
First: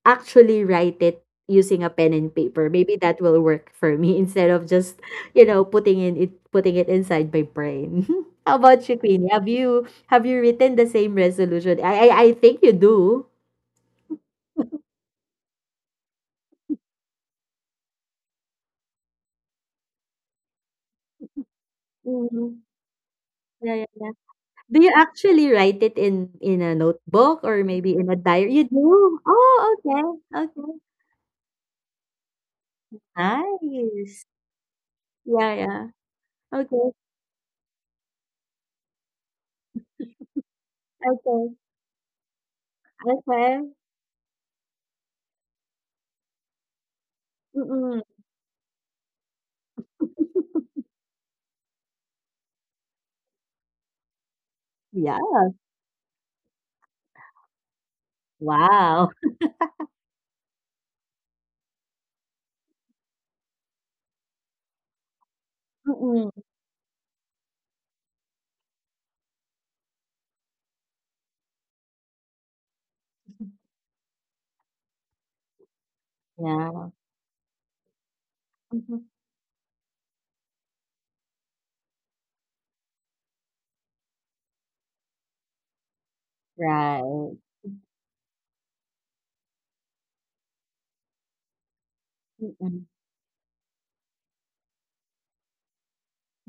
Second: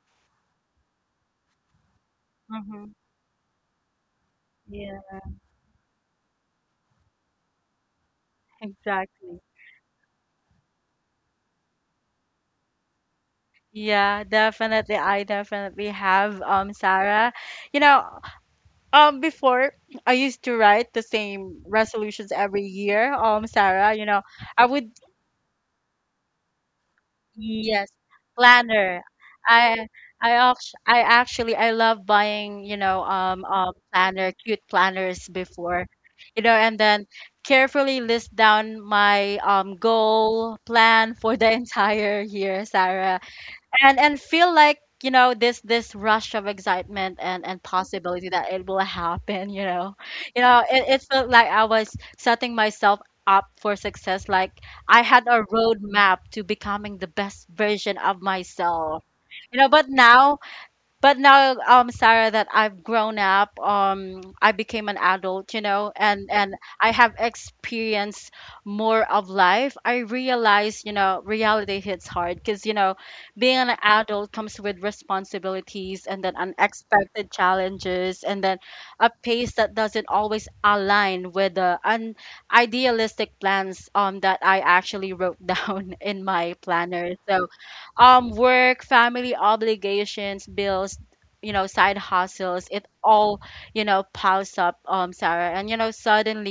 actually write it using a pen and paper.
mhm.
Maybe that will work for me instead of
Yeah,
just, you know, putting in it putting it inside my brain. How about you, Queenie?
exactly.
Have you have you written the same resolution? I I, I think you do.
Yeah, definitely. I definitely have um Sarah. You know, um before I used to write the same resolutions
Hmm.
every year. Um
Yeah, yeah,
Sarah, you
yeah.
know, I
Do
would
you actually write it in in a notebook or
yes,
maybe in a diary? You
planner.
do? Oh,
I
okay.
I
Okay.
act- I actually I love buying, you know, um um
Nice.
planner, cute planners
Yeah, yeah.
before. You know, and
Okay.
then carefully list down my um goal plan for the
Okay.
entire year, Sarah,
Okay.
and and feel like, you know, this this rush of excitement and and
Mm-mm.
possibility that it will happen, you know. You know, it, it felt like I was setting myself up for success. Like I
Yeah.
had a roadmap to becoming the best version of myself,
Wow.
you know. But now but now um Sarah, that I've grown up, um I became an adult, you know, and
Mm-mm.
and I have experienced more of life, I realize, you know, reality hits hard because, you know, being an adult comes with responsibilities and then
Yeah.
unexpected challenges and then
Mhm.
a pace that doesn't always align with the un- idealistic plans um that I actually wrote down in my planner.
Right.
So um work, family obligations, bills, you know, side hustles, it
Mm-mm.
all, you know, piles up, um Sarah. And you know,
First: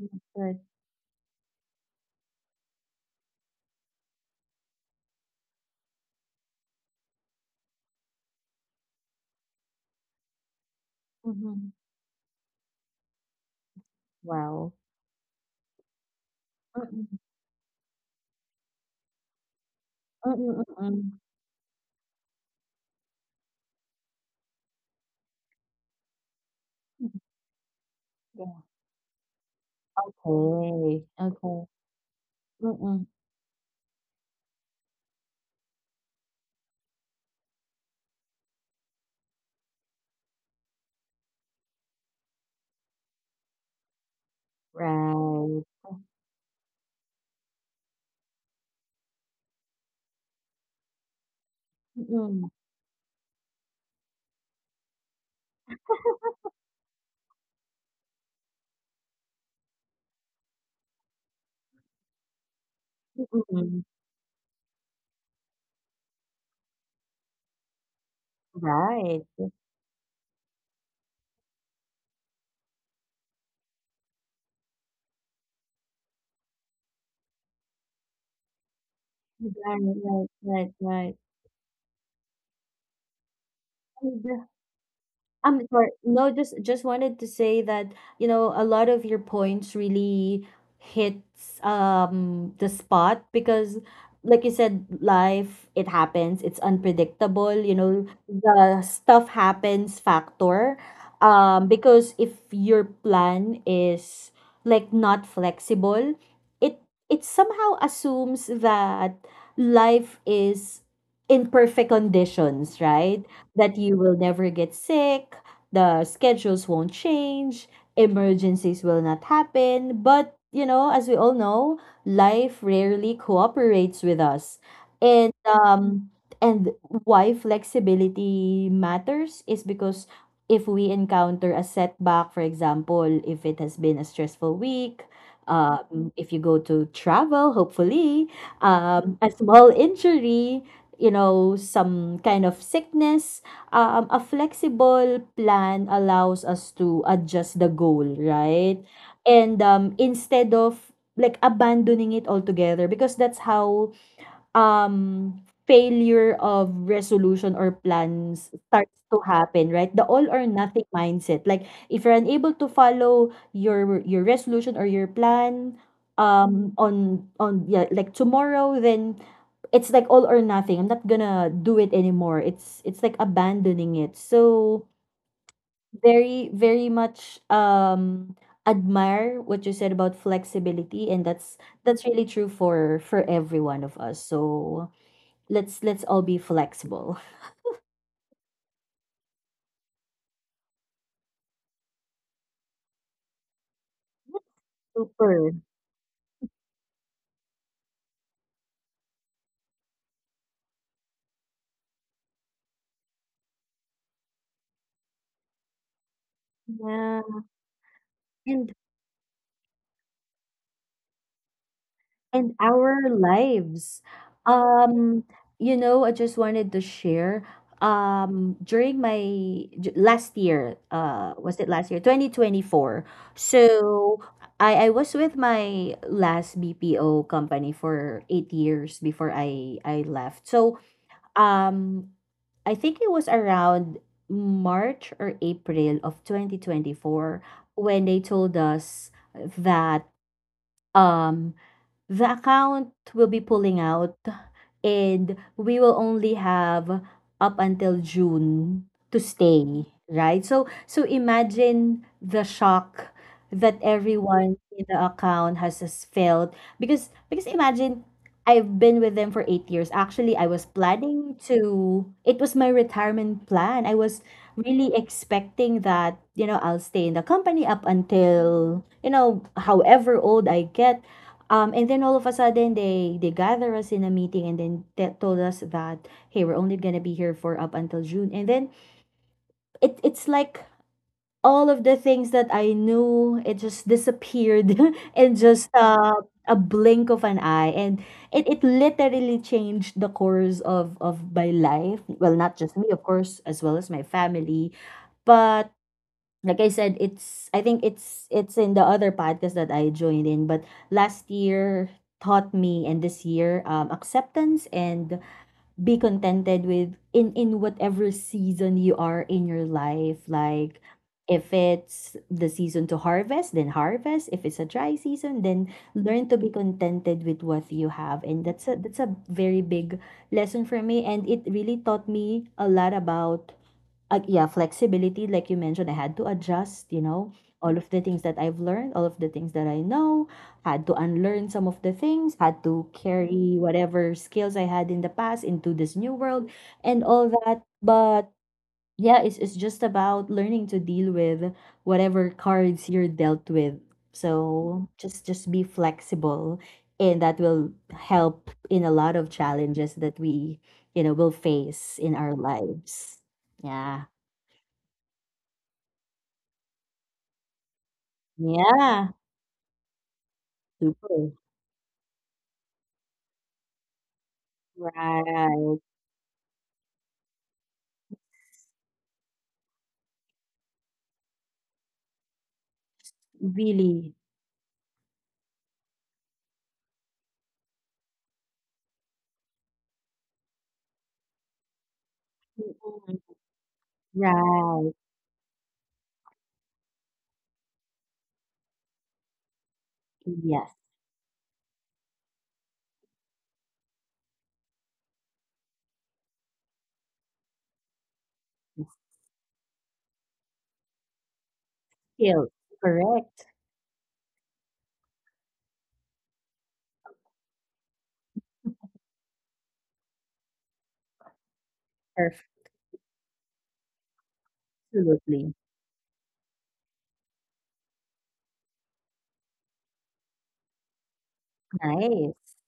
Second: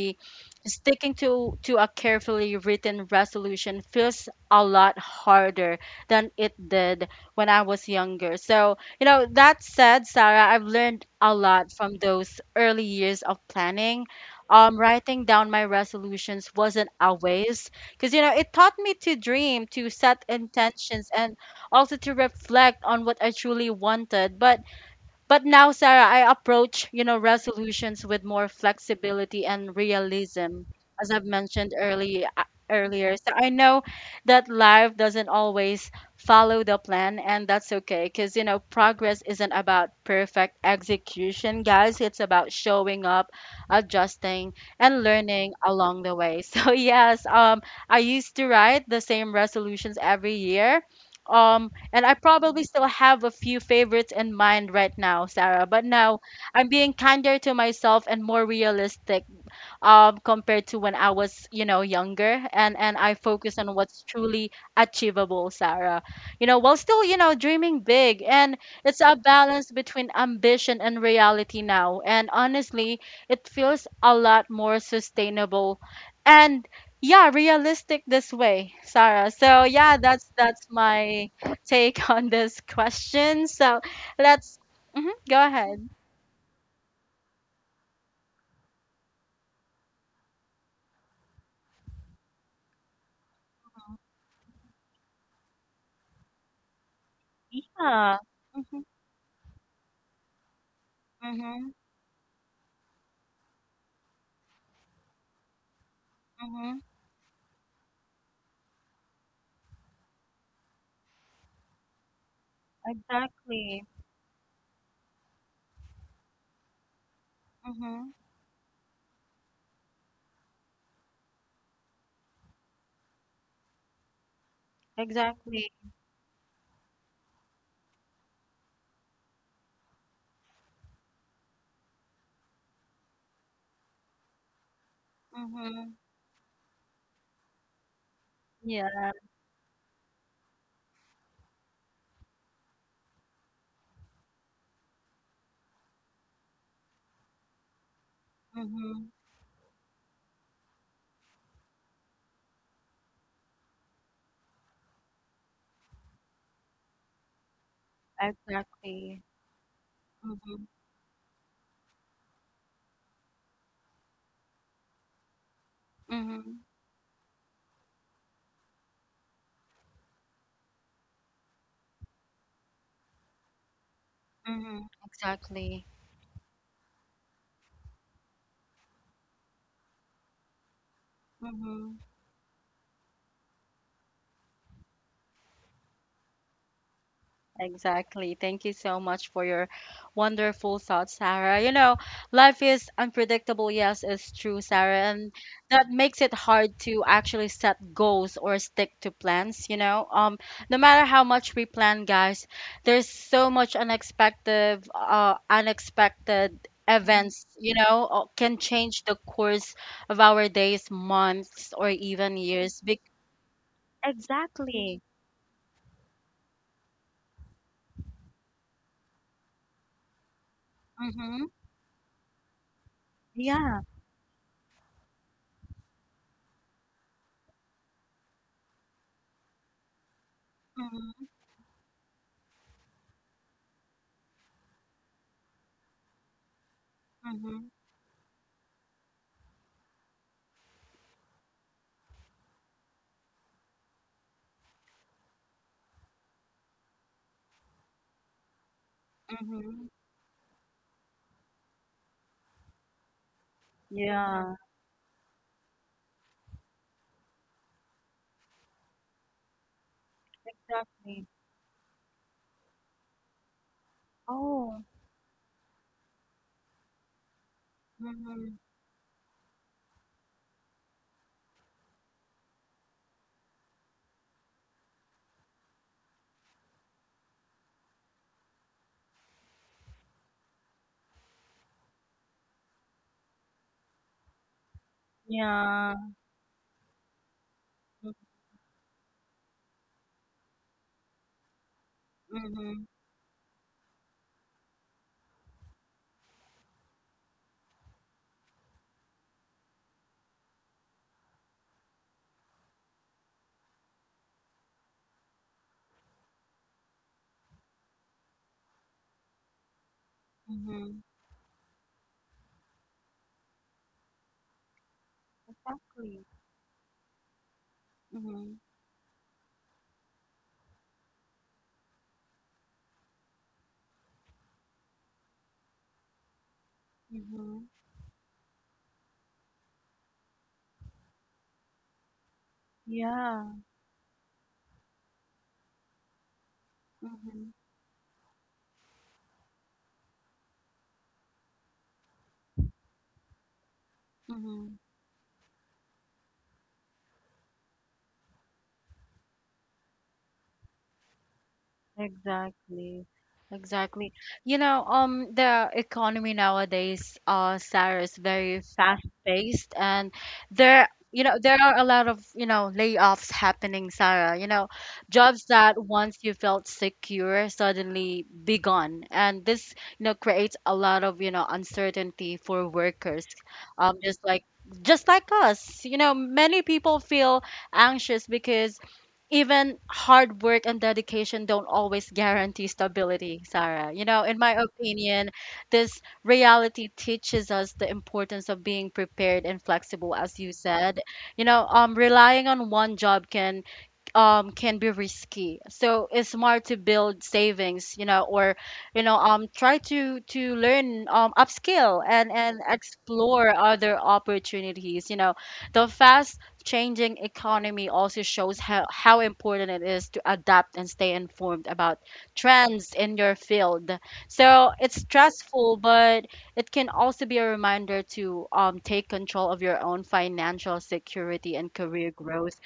Mm, Good.
sticking to to a carefully written resolution feels a lot harder than it did when I was younger. So, you know, that said, Sarah, I've learned a
Mm-hmm.
lot from those early years of planning.
Wow.
Um, writing down my resolutions wasn't a
Mm-mm.
waste, because, you know, it taught me to dream, to set intentions,
Mm-mm.
and also to reflect on what I truly wanted. But but now, Sarah, I approach, you know,
Mm-mm.
resolutions with more
Yeah.
flexibility and realism,
Okay.
as I've
Okay.
mentioned early uh,
Mm-mm.
earlier. So I know that life doesn't always follow the plan, and that's okay, because, you know, progress isn't about perfect execution, guys. It's about showing up, adjusting, and learning
Right.
along the way. so yes, um I used to write the same resolutions every year, um and I
Mm-mm.
probably still have a few favorites in mind right now, Sarah. But now I'm being kinder to myself and more realistic, um, compared to when I was, you know, younger. And and I focus on
Mm-mm.
what's truly achievable, Sarah. You know, while still, you know, dreaming big. And it's a
Right.
balance between ambition and reality now. And honestly, it feels a lot more sustainable and, yeah, realistic this way, Sarah. So
Right,
yeah, that's
right,
that's
right, right.
my take on this question. So
And
let's mhm, go
I'm
ahead.
sorry. No, just just wanted to say that, you know, a lot of your points really hits um the spot because, like you said, life, it happens, it's unpredictable, you know,
Yeah.
the stuff happens factor. Um,
Hmm.
because if your plan is, like, not flexible,
Hmm.
it it somehow assumes that life is in perfect conditions, right? That
Exactly.
you will never get sick, the schedules won't change,
Mm-hmm.
emergencies will not happen. But, you know, as we all know, life rarely cooperates with us. And
Exactly.
um and why flexibility matters is because if we encounter a setback, for example, if it has been a stressful week,
Mm-hmm.
um, if you go to travel, hopefully,
Yeah.
um, a small injury, you know, some kind of sickness, um, a flexible plan allows us to adjust the goal, right?
Mm-hmm.
And, um, instead of, like, abandoning it altogether, because that's how, um, failure of resolution or plans starts to
Exactly.
happen, right? The all or
Mm-hmm.
nothing mindset. Like, if you're unable to follow your your resolution or your plan
Mm-hmm.
um on on yeah, like tomorrow, then it's like all or nothing. I'm not gonna do it anymore. It's it's like abandoning it. So
Mm-hmm. Exactly.
very, very much um admire what you said about flexibility, and that's
Mm-hmm.
that's really true for for every one of us. So, Let's let's all be flexible.
Exactly. Thank you so much for your wonderful thoughts, Sarah. You know, life is unpredictable. Yes, it's true, Sarah. And
Super.
that makes it hard to actually set goals or stick to plans, you know. Um, no matter how much we plan, guys, there's so much unexpected, uh, unexpected Mm,
Yeah.
events, you know, uh, can
And
change the course of our days, months, or even
and
years. Be-
our lives.
exactly.
Um, you know, I just wanted to share. Um, during my j- last year, uh,
Mm-hmm.
was it last year? twenty twenty-four.
Yeah.
So I I was with my last B P O company for eight years before I I left. So
Mm-hmm.
um I think it was around March or April of twenty twenty-four, when they told us that um the account will be pulling out and we will only have up until June to stay,
Mhm.
right? So, so imagine the shock that everyone
Yeah.
in the account has, has felt, because, because imagine, I've been with them for eight years. Actually, I was
Exactly.
planning to it was my retirement plan. I was
Oh.
really expecting that, you know, I'll stay in the company up
Mhm.
until, you know, however old I get. Um, and then all of a sudden, they they gather us in a meeting, and then te- told us that, hey, we're only gonna be here for up until June, and then it it's like all of the things that I knew, it just disappeared in just,
Yeah.
uh, a blink of an eye, and
Mm,
it, it literally changed the course of of my life, well, not just
mhm.
me, of course, as well as my family. But, like I said, it's I think it's it's in the other podcast that I joined in, but last year taught me, and this year, um, acceptance and be contented with in in whatever season you are in your life. Like,
Mhm.
if it's the season to harvest, then harvest; if it's a dry season, then learn
Exactly.
to be contented with what you have. And
Mhm.
that's a that's a very big lesson for me, and it really taught me a lot about, uh, yeah, flexibility, like you mentioned. I had to adjust, you know,
Mhm.
all of the things that I've learned, all of the things that I know, had to unlearn some of the things, had to
Yeah.
carry whatever skills I had in the past into this new world and all
Mhm.
that. But yeah, it's, it's just about learning to deal with whatever cards you're dealt with.
Mhm.
So, just just be flexible, and that will help in a lot of challenges that we, you know, will face in our
Exactly.
lives. Yeah.
Exactly. You know, um, the economy nowadays, uh, Sarah, is very
Yeah,
fast-paced, and there, you
super.
know, there are a lot of, you know, layoffs happening, Sarah. You know, jobs
Right.
that once you felt secure suddenly be gone, and this, you know, creates a lot of, you know, uncertainty for workers, um,
Really.
just like. Just like us, you know, many people feel anxious because even hard work and dedication don't always guarantee
Mhm.
stability, Sarah. You know, in my
Right.
opinion, this reality teaches us the importance of being prepared and flexible, as you
Yes.
said. You know, um, relying on one job can um can be risky. So it's smart to build savings, you know, or, you know, um try to to learn, um upskill, and
Skills.
and
Correct.
explore other opportunities, you know. The fast changing economy also shows how how important it is to adapt and stay informed about trends in your field. So it's
Absolutely.
stressful, but it can also be a reminder to um take control of your own financial security and career
Nice.
growth.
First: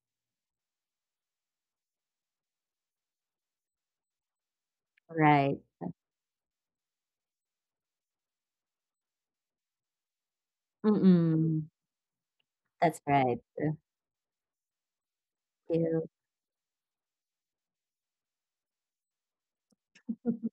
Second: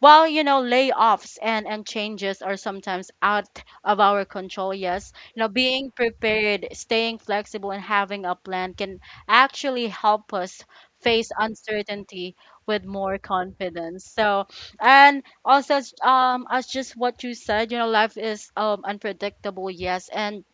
Well, you know, layoffs and and changes are sometimes out of our control. Yes, you know,
Right.
being prepared, staying flexible, and having a plan can actually help us face
Mm-mm.
uncertainty with
That's
more
right.
confidence. So, and also,
Skill.
um, as just what you said, you know, life is um unpredictable. Yes, and
Mm-mm.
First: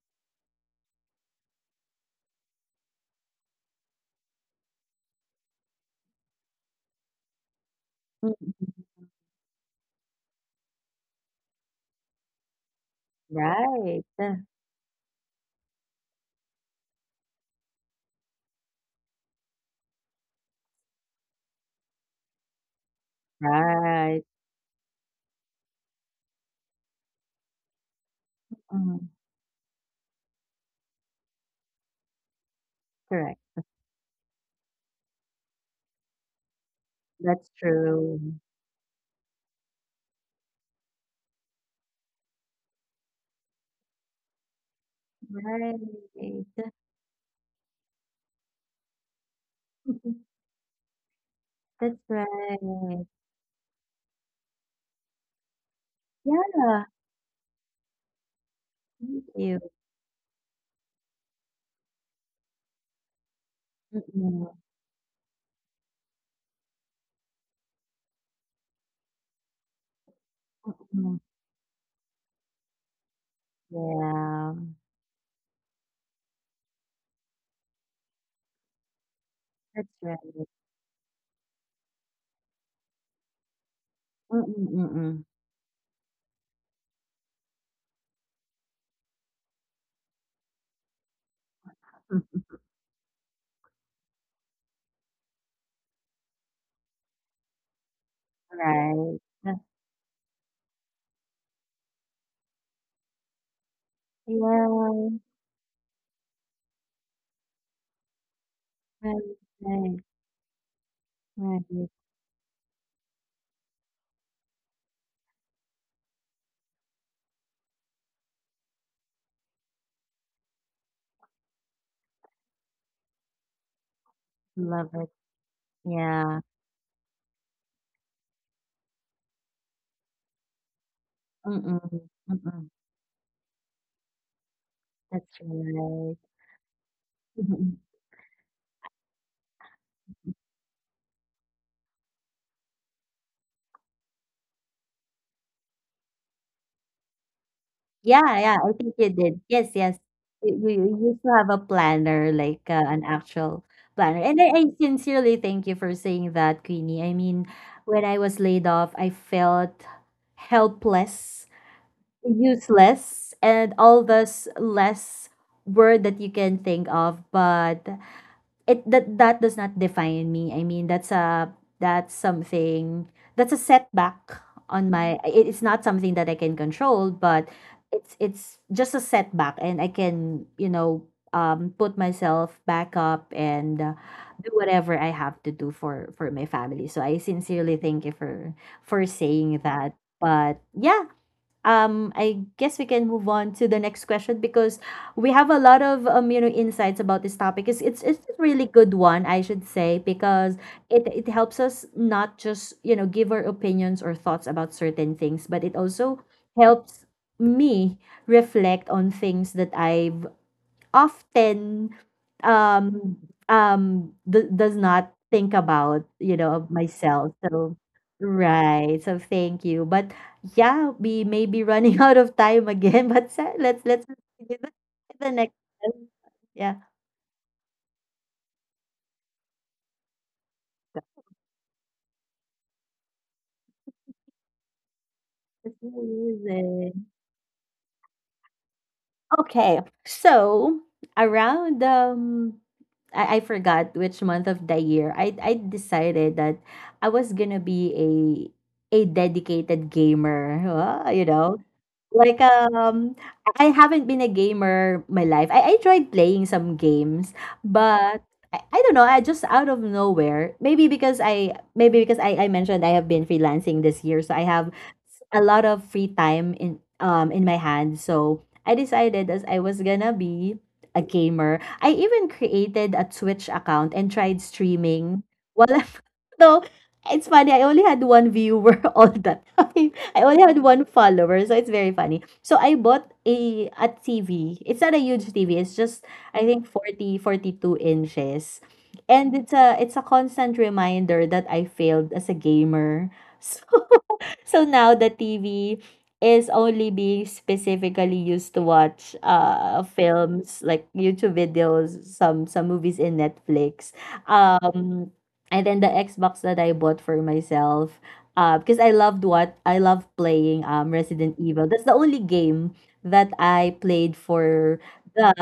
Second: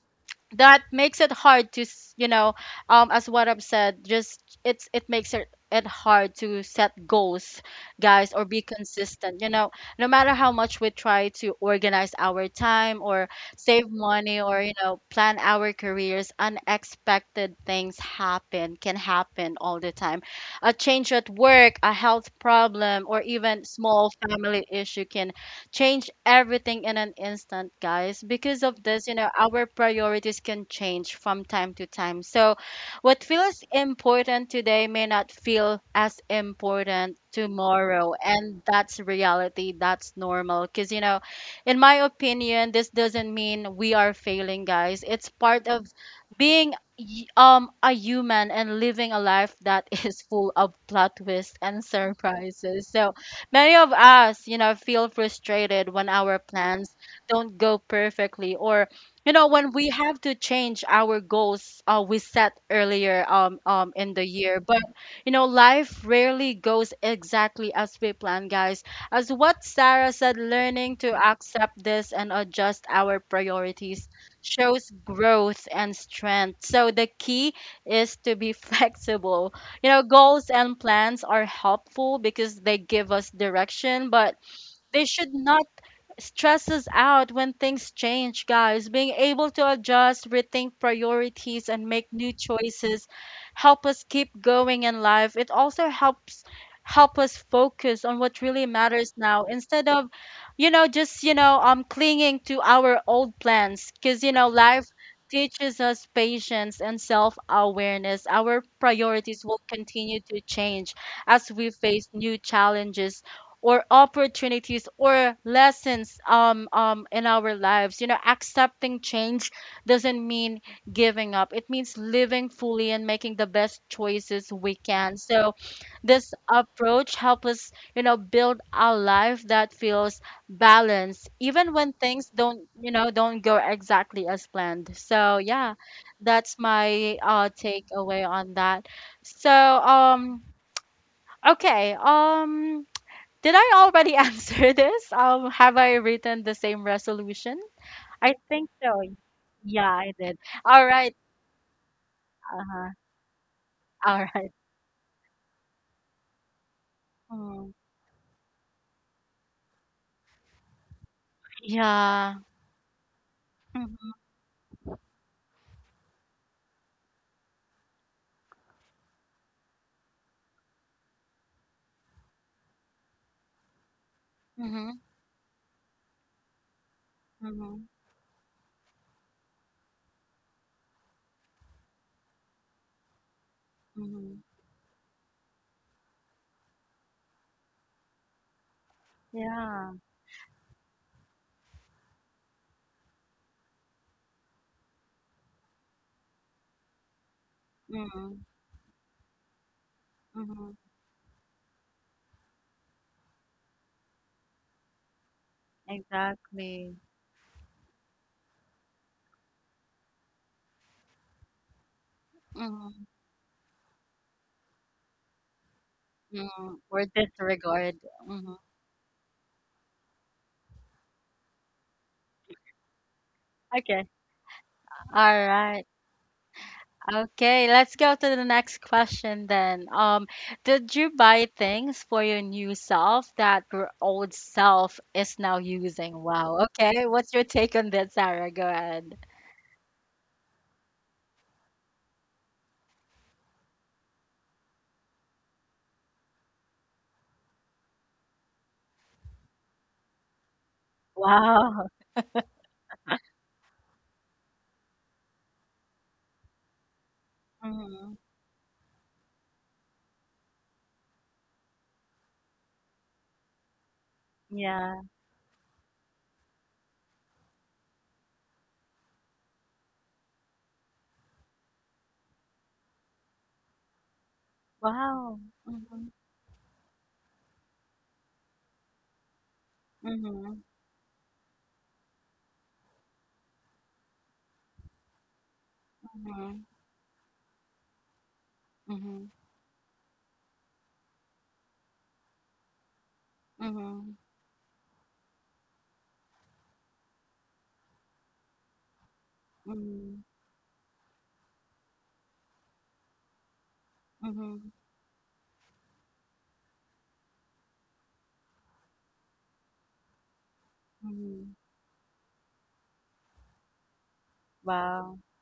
that makes it hard to s- you know, um as what I've said, just, it's, it makes it it hard to set goals, guys, or be consistent, you know. No matter how much we try to organize our time or save
Right.
money or, you know, plan our careers, unexpected things happen can happen all the time. A change at work, a health problem, or even small
Right.
family issue can change everything in an instant, guys. Because of this,
Mm,
you know, our priorities can change from time to time. So, what
Correct.
feels important today may not feel as important
That's
tomorrow.
true.
And that's reality. That's normal. Because, you know, in my opinion, this doesn't mean we are failing, guys. It's part
Right.
of being y- um a human and living a life that is full of plot twists and
That's
surprises.
right.
So many of us, you know, feel frustrated when our
Yeah.
plans don't go perfectly, or,
Thank
you know,
you.
when we have to change our goals uh, we set earlier um, um, in the
Mm-mm.
year. But you know, life rarely goes exactly as we plan, guys. As what Sarah said, learning to
Mm-mm.
accept this and adjust our priorities
Yeah.
shows growth and strength. So the key is to be flexible.
That's
You know,
right.
goals and plans are helpful because they give us direction, but
Mm,
they
mm.
should not stresses out when things change, guys. Being able to adjust, rethink priorities, and make
Mm.
new choices help us keep going in life. It also helps help us focus on what really matters
Right.
now instead of, you know, just, you know, um clinging to our old plans. Because, you know, life
Yeah.
teaches us patience and self-awareness, our
Right,
priorities will continue to change as
right,
we
right.
face new challenges or opportunities or lessons um, um, in our lives. You know, accepting change doesn't mean giving up, it means living fully and making the best choices we
Love it.
can. So, this
Yeah.
approach helps us, you know, build a life that feels balanced, even
Mm,
when things don't,
mm.
you know, don't go exactly as planned.
That's
So, yeah,
right.
that's my uh,
Mhm.
takeaway on that. So, um, okay, um, did I already answer this? Um, have I written the same resolution?
Yeah,
I
yeah,
think
I
so.
think you did. Yes,
Yeah,
yes.
I did.
You you
All
you
right.
used to have a planner, like, uh,
Uh-huh.
an actual planner.
All
And I
right.
I sincerely thank you for saying that, Queenie. I mean,
Mm.
when I was laid off, I felt helpless,
Yeah.
useless, and all
Mm-hmm.
those less word that you can think of, but it that that does not define me. I mean, that's a that's something, that's a setback on
Mm-hmm.
my it- it's not something that I can control, but
Mm-hmm.
it's it's just a setback, and I can, you know um put myself back up and, uh,
Mm-hmm.
do whatever I have to do for for my family. So I sincerely thank you for for saying
Yeah.
that. But yeah, um, I guess we can move on to the next question, because we have a lot of, um, you know insights about this topic. It's it's it's
Mm-hmm.
a really good one, I should say, because
Mm-hmm.
it it helps us, not just, you know give our opinions or thoughts about certain things, but it also
Exactly.
helps me reflect on things that I've often,
Mm-hmm.
um um d- does not think about, you know of
Mm-hmm. Or
myself. So
disregard. Mm-hmm.
right, so thank you. But yeah, we may be running out of time again, but sa- let's let's
Okay.
continue the the
All
next
right.
one. Yeah.
Okay, let's go to the next question then. Um, did you buy things for your new self that your old self is now
Let's do
using? Wow.
music.
Okay, what's your take on that, Sarah? Go ahead.
Okay, so around, um I, I forgot which month of the year I I decided that I was gonna be a a dedicated gamer. Wow, you know,
Wow.
like, um, I haven't been a gamer my life. I I tried playing some games,
Hmm.
but I, I don't know, I just out of nowhere. Maybe because I maybe because I, I mentioned I have been freelancing this year, so I have
Yeah.
a lot of free time in um in my hands. So I decided as I was gonna be a gamer. I even created a Twitch account and tried streaming
Wow.
while I'm
Hmm.
no, it's funny. I only had one viewer all the time. I only had
Hmm.
one follower, so it's very funny. So I bought a a T V. It's not a huge T V. It's just, I
Hmm.
think, forty, forty-two inches.
Hmm.
And it's a it's a constant reminder that I failed as a gamer.
Hmm.
So now the T V is only being specifically used to watch, uh
Hmm.
films like YouTube videos, some some movies in Netflix.
Hmm.
Um and then the Xbox that I bought for myself uh because I loved what I love playing um Resident
Hmm.
Evil. That's the only game that I played for
Wow.
the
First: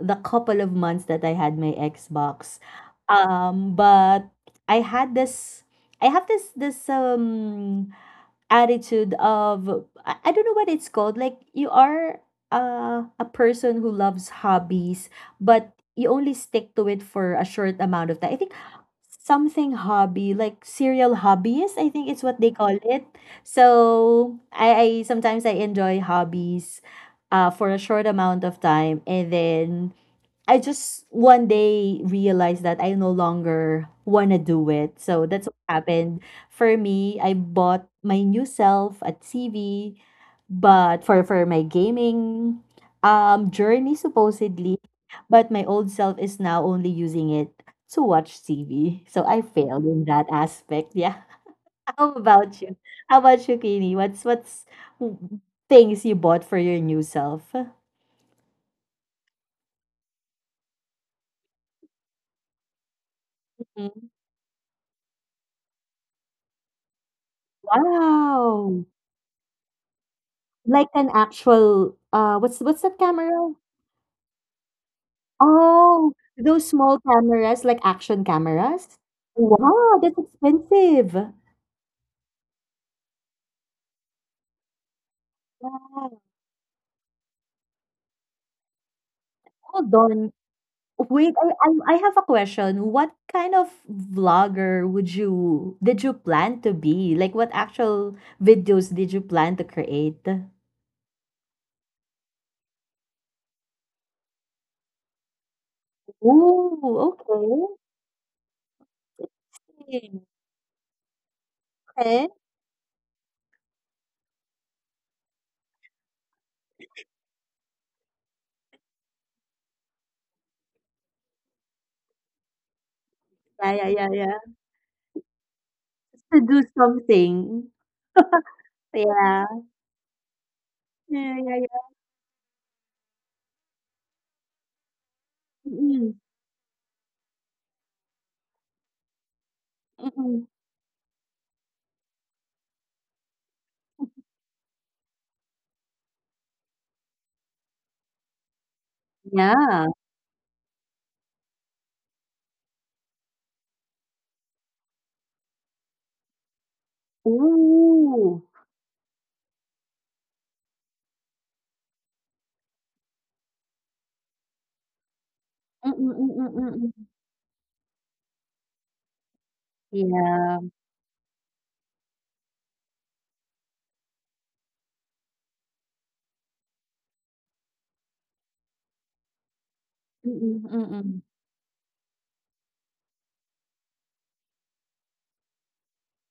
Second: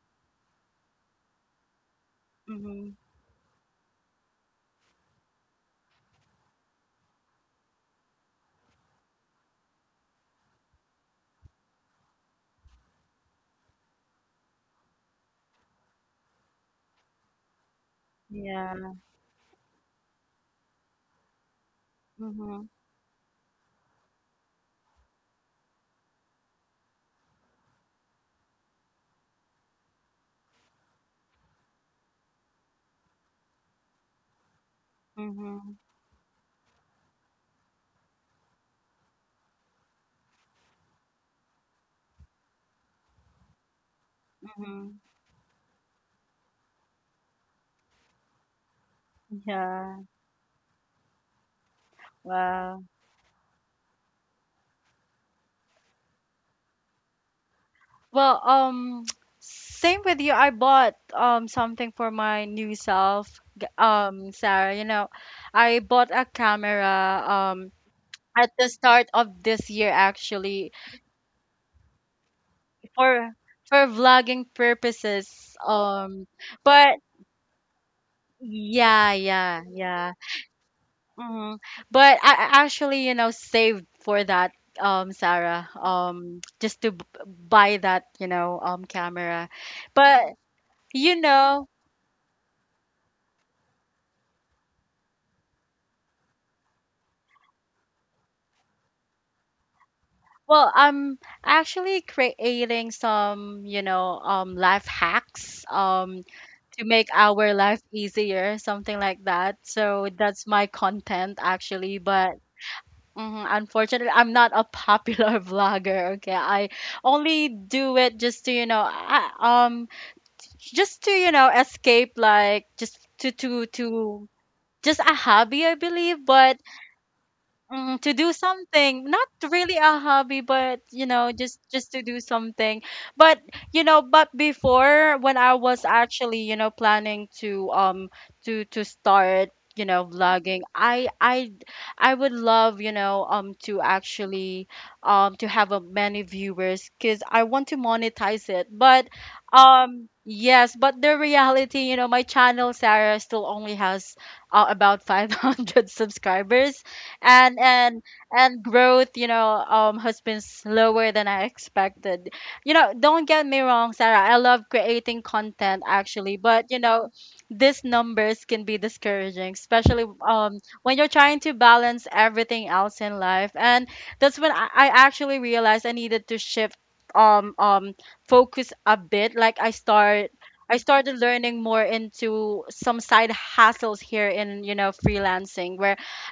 the couple of months that I had my Xbox.
Hmm.
Um but I had this I have this this um attitude of I, I don't know what it's called. Like you are uh, a person who loves hobbies, but you only stick to it for a short amount of time. I think
Yeah.
something hobby, like serial hobbyist, I think it's what they
Hmm.
call it. So I, I sometimes I enjoy hobbies uh, for a short amount of time and then I just one day realized that I no longer want to do it. So that's what
Hmm.
happened. For me, I bought my new self a T V, but for for my gaming um journey supposedly,
Hmm.
but my old self is now only using it to watch T V. So I failed
Yeah.
in that aspect. Yeah. How about you?
Wow.
How about you, Kini? What's what's w- Things you bought for your new self?
Well, um, same with you. I bought um something for my new self, g-
Mhm.
um, Sarah. You know, I bought a camera um at the
Wow.
start of this year, actually,
Like an actual, uh, what's what's that
for
camera?
for vlogging purposes.
Oh,
Um,
those small
but
cameras, like action cameras?
yeah, yeah,
Wow,
yeah.
that's expensive.
hmm. But I I actually, you know, saved for that. Um, Sarah,
Wow.
um, just to b- buy that, you know, um, camera,
Hold
but
on.
you
Wait, I,
know,
I I have a question. What kind of vlogger would you did you plan to be? Like, what actual videos did you plan to create?
well, I'm actually creating some, you know, um, life hacks, um, to
Ooh,
make our
okay.
life easier, something like that. So that's my content actually,
Okay.
but mhm, unfortunately, I'm not a popular vlogger. Okay, I only do it just to, you know, I, um, just to, you know, escape, like just to to
Yeah, yeah, yeah,
to
yeah.
just a hobby, I believe.
To
But
do something.
mm, to do something, not
Yeah.
really a hobby, but you know,
Yeah,
just
yeah,
just
yeah.
to do something. But you know, but before when I was
Mm-mm.
actually, you know, planning to um to to start, you know,
Mm-mm.
vlogging, I I I would love, you know, um to actually um to have a many viewers because I want to monetize it. But
Yeah.
um yes, but the reality, you know, my channel Sarah still only has uh, about five hundred subscribers, and and
Ooh.
and growth, you know, um has been slower than I expected. You know, don't get me wrong, Sarah, I love creating content
Mm, mm,
actually, but you
mm, mm.
know, these numbers can be discouraging, especially um
Yeah.
when you're trying to balance everything else in life. And that's when i, I actually realized I needed to shift um um focus a bit. Like i start
Mm,
I started
mm.
learning more into some side hustles here in, you know, freelancing.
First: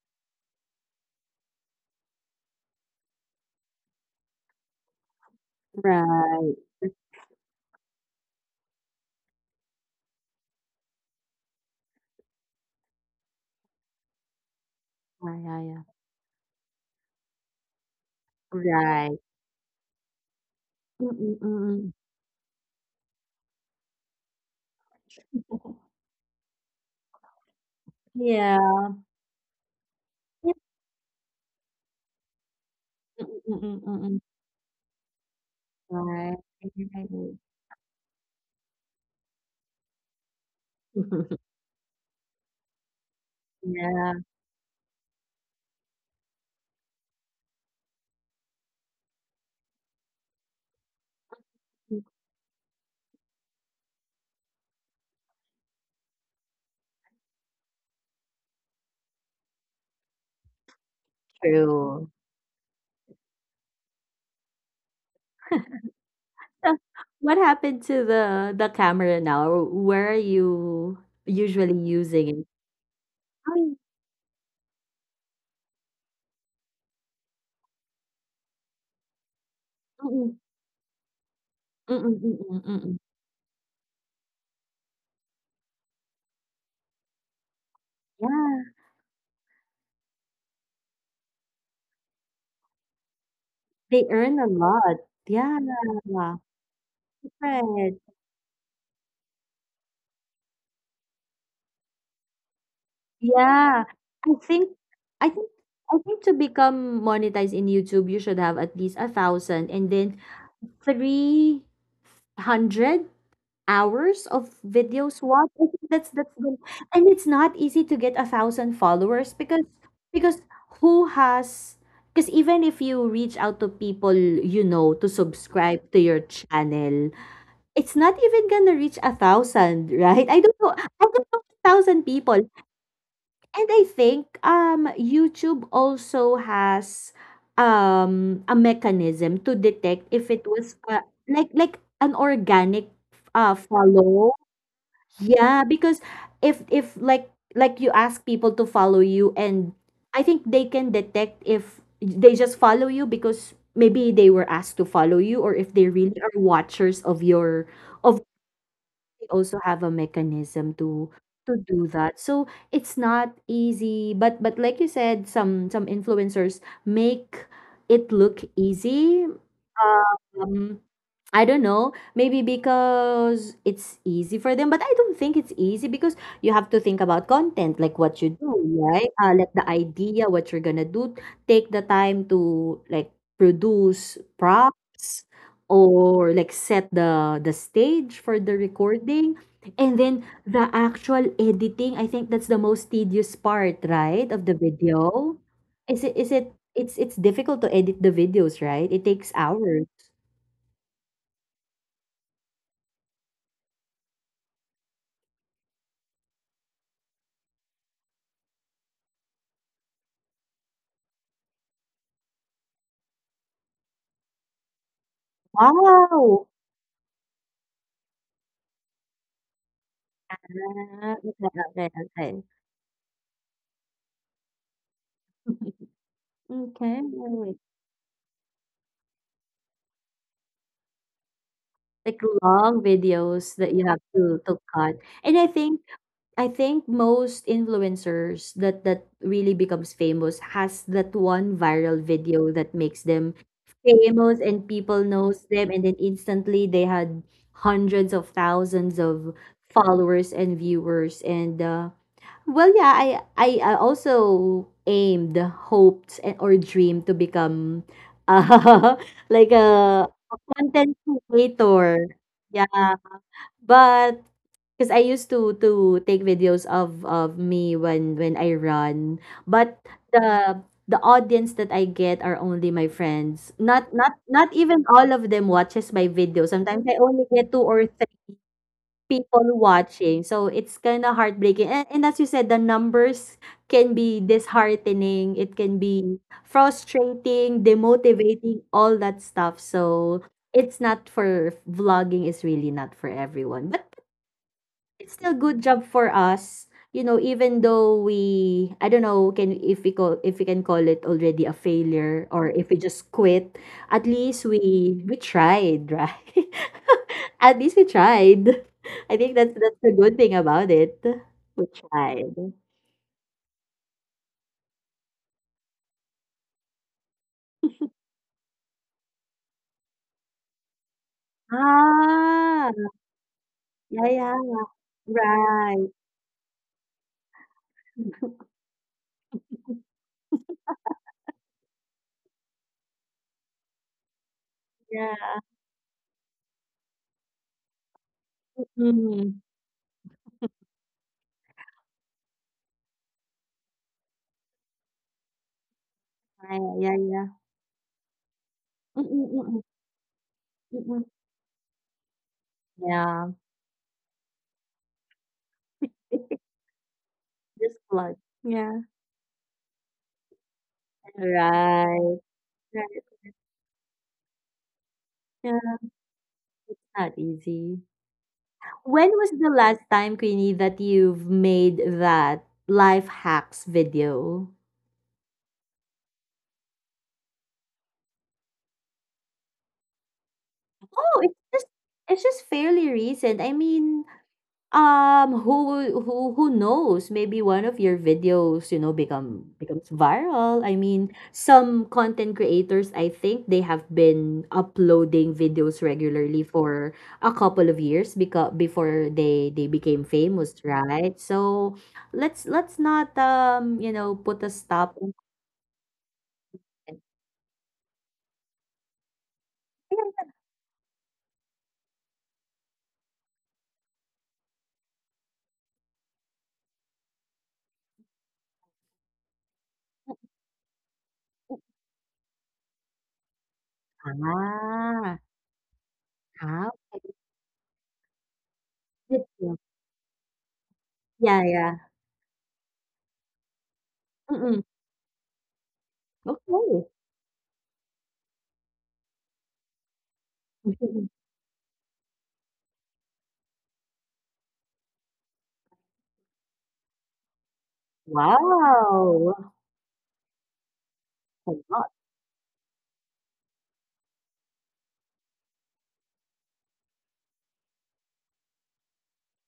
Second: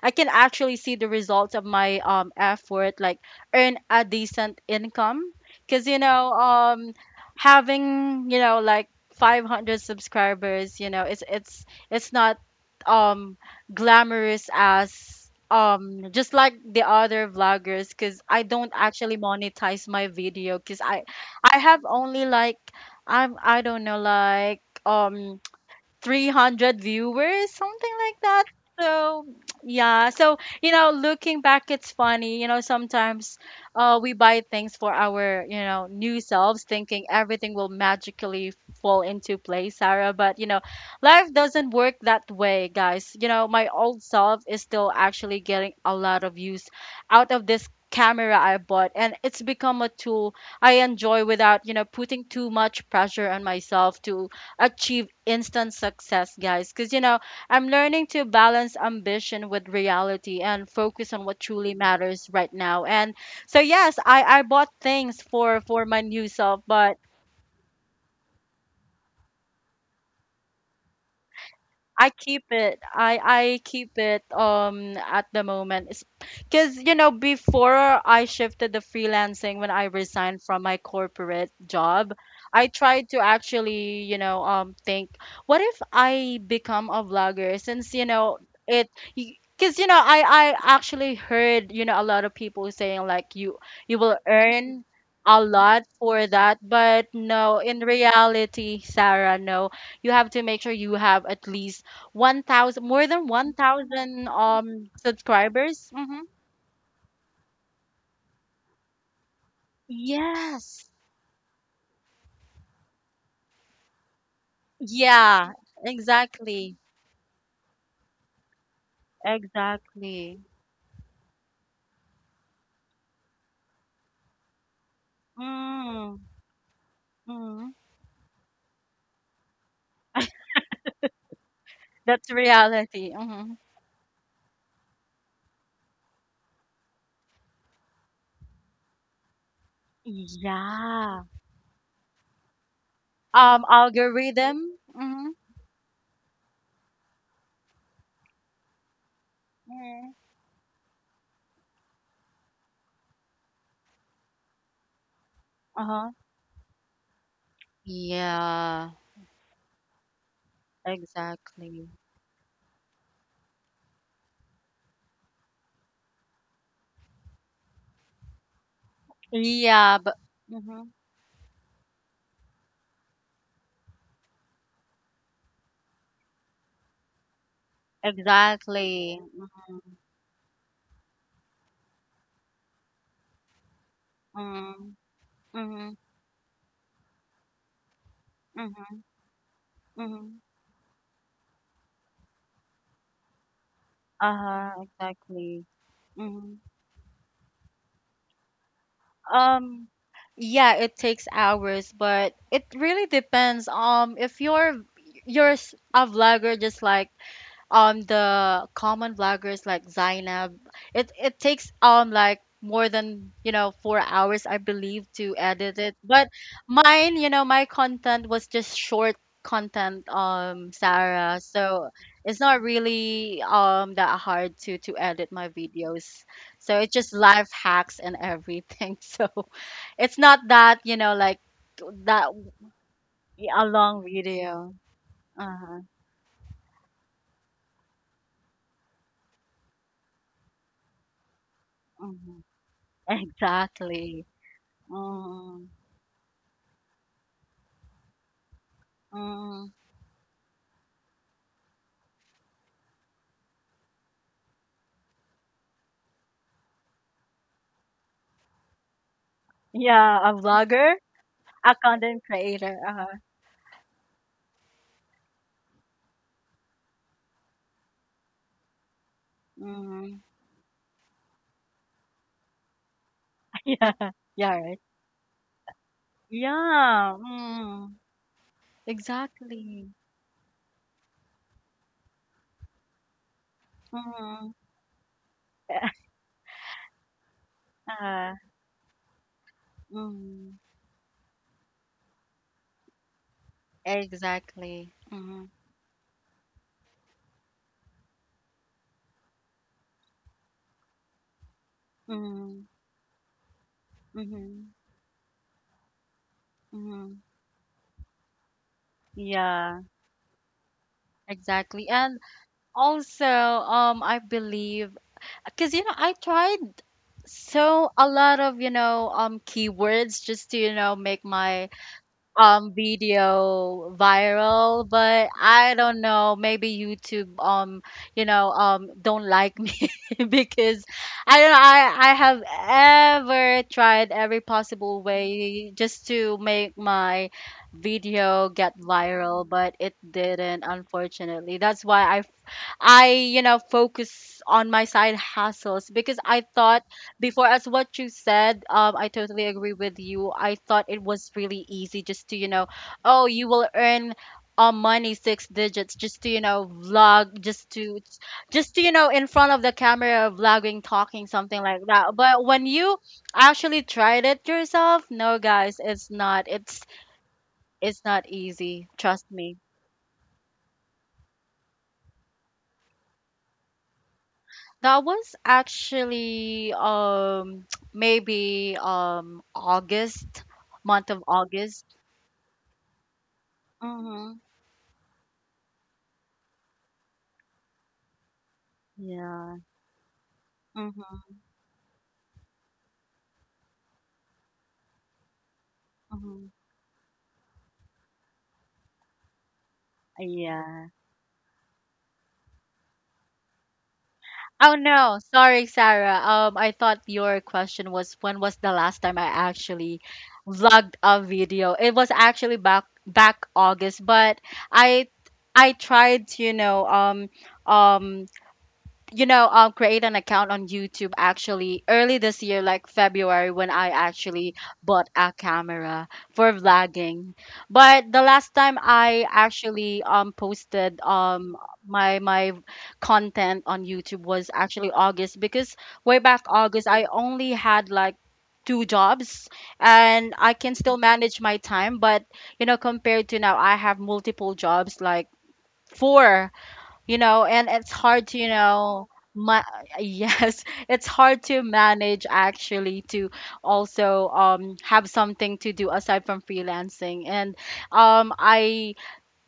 I can actually see the results of my um effort, like earn a decent income. Cause you know,
Right.
um, Having you know like five hundred subscribers, you know, it's it's it's not um glamorous as
Yeah, yeah, yeah.
um just like the other vloggers, because i don't
Right.
actually monetize my video because i
Mm,
i have
mm.
only like i'm i don't know like um three hundred viewers, something like that.
Yeah.
So, yeah. So, you know, looking back, it's funny. You know, sometimes
Mm,
uh, we
mm.
buy things for our, you know, new
Right.
selves, thinking everything will magically fall into place, Sarah. But, you know, life doesn't work that way, guys. You know, my old
Yeah,
self is still actually getting a lot of use out of this camera I bought, and it's become a tool I enjoy without, you know, putting too much pressure on myself to achieve instant success, guys. Because, you know, I'm learning to balance ambition with reality and focus on what truly
true.
matters right now. And so, yes, I, I bought things for, for my new self,
So,
but
what happened to the the camera now? Where are you usually
I
using
keep
it?
it. I I
Oh,
keep it um at the moment. Because you know, before I shifted the freelancing when I
mm,
resigned from my corporate
mm,
job,
mm, mm,
I
mm, mm.
tried to actually, you know, um think, what if I become a vlogger? Since, you know,
Yeah,
it because you know, I I actually heard, you know, a lot of people saying like you you
they
will
earn a
earn
lot.
a
Yeah.
lot for that, but no, in
Right.
reality, Sarah, no, you have to make sure you have at least one thousand more than
Yeah.
one thousand
I think
um
I think
subscribers.
I think
Mm-hmm.
to become monetized in YouTube you should have at least a thousand and then
Yes.
three hundred hours of videos
Yeah,
watched. I think that's that's the,
exactly.
and it's not easy to get a thousand followers because because
Exactly.
who has because even if you reach out to people you know to subscribe to
Mm,
your channel,
mm.
it's not even gonna reach a thousand, right? I don't know. I don't know a thousand
That's
people.
reality. hmm
And I think um YouTube also has um a mechanism to detect if it was uh,
Yeah.
like like an organic uh
Um,
follow.
algorithm. hmm
Yeah, because if if like like you ask people to follow you and I
mm
think they can detect if they just follow you because maybe they were asked to follow you or if they
Uh-huh.
really are watchers of your of.
Yeah,
They also have a mechanism to to do
exactly.
that. So it's not easy, but but like you said, some some influencers make it look easy.
Yeah, but
Um,
hmm
I don't know, maybe because it's easy for them, but I don't think it's easy because you have to think about content, like what you do, right?
exactly.
Uh, like the
Mm-hmm.
idea, what you're gonna do, take the time to like produce
Mm-hmm.
props or like set the the stage for the
Mm-hmm.
recording. And then
Mm-hmm.
the actual editing, I think that's the most tedious part, right, of the
Uh-huh,
video.
exactly.
Is it is it
Mm-hmm.
it's it's difficult to edit the videos, right? It takes hours.
Um, yeah, it takes hours, but it really depends. Um, if you're you're s- a vlogger just like um the common vloggers like Zainab, it it takes um like more than you know four hours, I believe, to edit it. But
Wow.
mine, you know, my content was just short content, um,
Ah,
Sarah.
okay, okay,
So it's
okay.
not really um that hard to to edit my videos. So it's
Okay,
just life
alright.
hacks and everything. So it's not that you know like
Like
that
long videos
a
that you have
long
to to
video.
cut. And I
Uh
think
huh.
I think most influencers that that really becomes famous has that one viral video that makes them
Exactly.
famous and people knows them
Mm,
and then instantly they had hundreds of thousands of
mm.
followers and viewers and uh, Well, yeah, I I uh, also aimed, hoped, and or dreamed to become uh, like a,
Yeah, a
a content
vlogger, a
creator.
content
Yeah,
creator. Uh-huh.
but because I used to to take videos of of me when when I run, but
Mm.
the the audience that I get are only my friends. Not
Yeah,
not not
yeah, right.
even all of them watches my video. Sometimes I
Yeah,
only get two or
mm.
People
Exactly.
watching, so it's kind of heartbreaking, and and as you said, the numbers can be
Mm.
disheartening, it can be frustrating,
Uh,
demotivating, all that stuff, so
mm.
it's not for vlogging is really not for everyone, but
Exactly.
it's still
Mm.
good job for us, you know, even though we, I don't know, can if we call if we can call it already a failure or if
Mm.
we just quit. At least
Mm-hmm.
we we tried, right?
Mm-hmm.
At least we tried. I think that's that's
Yeah,
the good thing about it. We
exactly. And
tried.
also, um, I believe, because you know, I tried so a lot of you know um keywords just to you know make my um
Ah,
video
yeah, yeah,
viral, but I
right.
don't know, maybe YouTube um you know um don't like me. Because I don't know, i i have ever tried every possible
Yeah.
way just to make my video get
Mm.
viral, but it didn't, unfortunately. That's why i I, you know, focus on my side hustles because I
Yeah,
thought
yeah, yeah.
before, as what you said, um, I totally
Mm-mm-mm.
agree with you. I thought it
Mm-mm.
was really easy just to, you know, oh,
Yeah.
you will earn uh, money, six digits, just to, you know, vlog, just
Just
to,
plug.
just
Yeah.
to, you know, in front of the camera, vlogging, talking, something like that.
Right.
But when you
Right.
actually tried it yourself, no,
Yeah,
guys, it's not.
it's
It's
not easy.
it's not easy.
When
Trust
was the
me.
last time, Queenie, that you've made that life hacks video?
That was actually um maybe um August, month
Oh,
of
it's just
August.
it's just fairly recent. I mean,
Mhm.
Um, who who who knows? Maybe one of your videos, you know, become
Yeah.
becomes viral. I mean,
Mhm.
some content creators, I think they have been uploading videos regularly
Mhm.
for a couple of years because before they they became famous,
Yeah.
right? So let's let's not um, you know, put a
Oh
stop on
no, sorry, Sarah. Um, I
it.
thought your question was, when was the last time I actually vlogged a video? It was actually back back August, but I I tried to, you know, um um you know, um, create an account on YouTube actually early this year, like February, when I actually bought
Ah,
a camera for
ah,
vlogging. But the last time
good
I
to-
actually um posted
yeah,
um
yeah.
my my content on YouTube was
Mm-mm.
actually August, because way back
Okay.
August I only had like two jobs and I can still manage my time, but you know, compared to now, I have multiple jobs, like four, you know, and it's hard to, you know,
Wow.
ma- yes, it's hard to manage actually to also um have something to do aside from freelancing. And um I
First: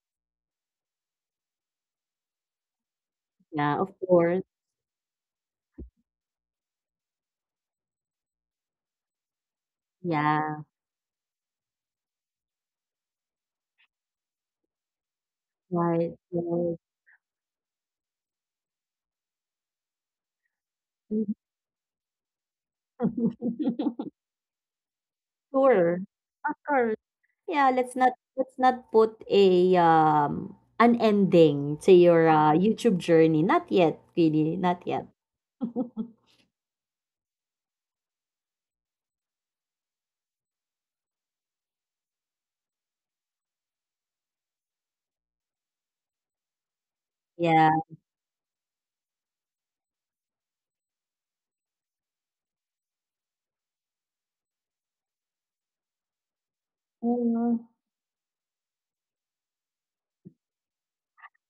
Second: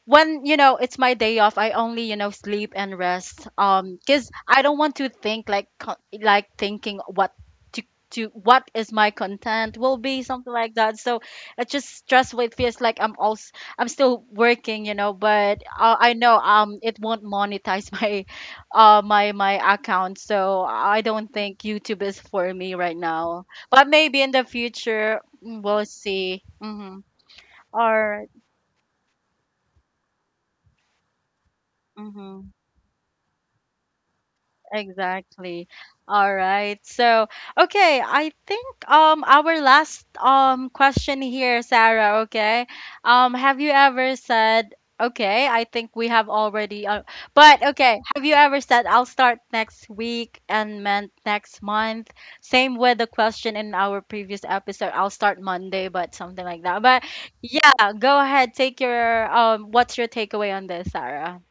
when you know it's my day off, i only you know sleep and rest,
Yeah, of
um because
course.
I don't want to think like co- like thinking what to to what is my content will be, something
Yeah.
like that. So it's just stressful. It feels like I'm also I'm still working, you know. But uh, I
Right.
know
Right.
um it won't monetize my uh my my account, so I don't think YouTube is for me right now, but maybe in the future, mm, we'll
Sure.
see.
Of course.
Mm-hmm.
Yeah, let's
All
not
right.
let's not put a um an ending to your
Mm-hmm.
uh, YouTube journey. Not yet, really. Not yet.
Exactly. All right. So, okay, I think um our last um question here, Sarah, okay? Um have you ever said, okay, I think we have already uh, but
Yeah.
okay, have you ever said I'll start next week and meant next month? Same with the question in our previous episode, I'll start Monday, but something like that. But
Mm.
yeah, go ahead, take your um what's your takeaway on this, Sarah?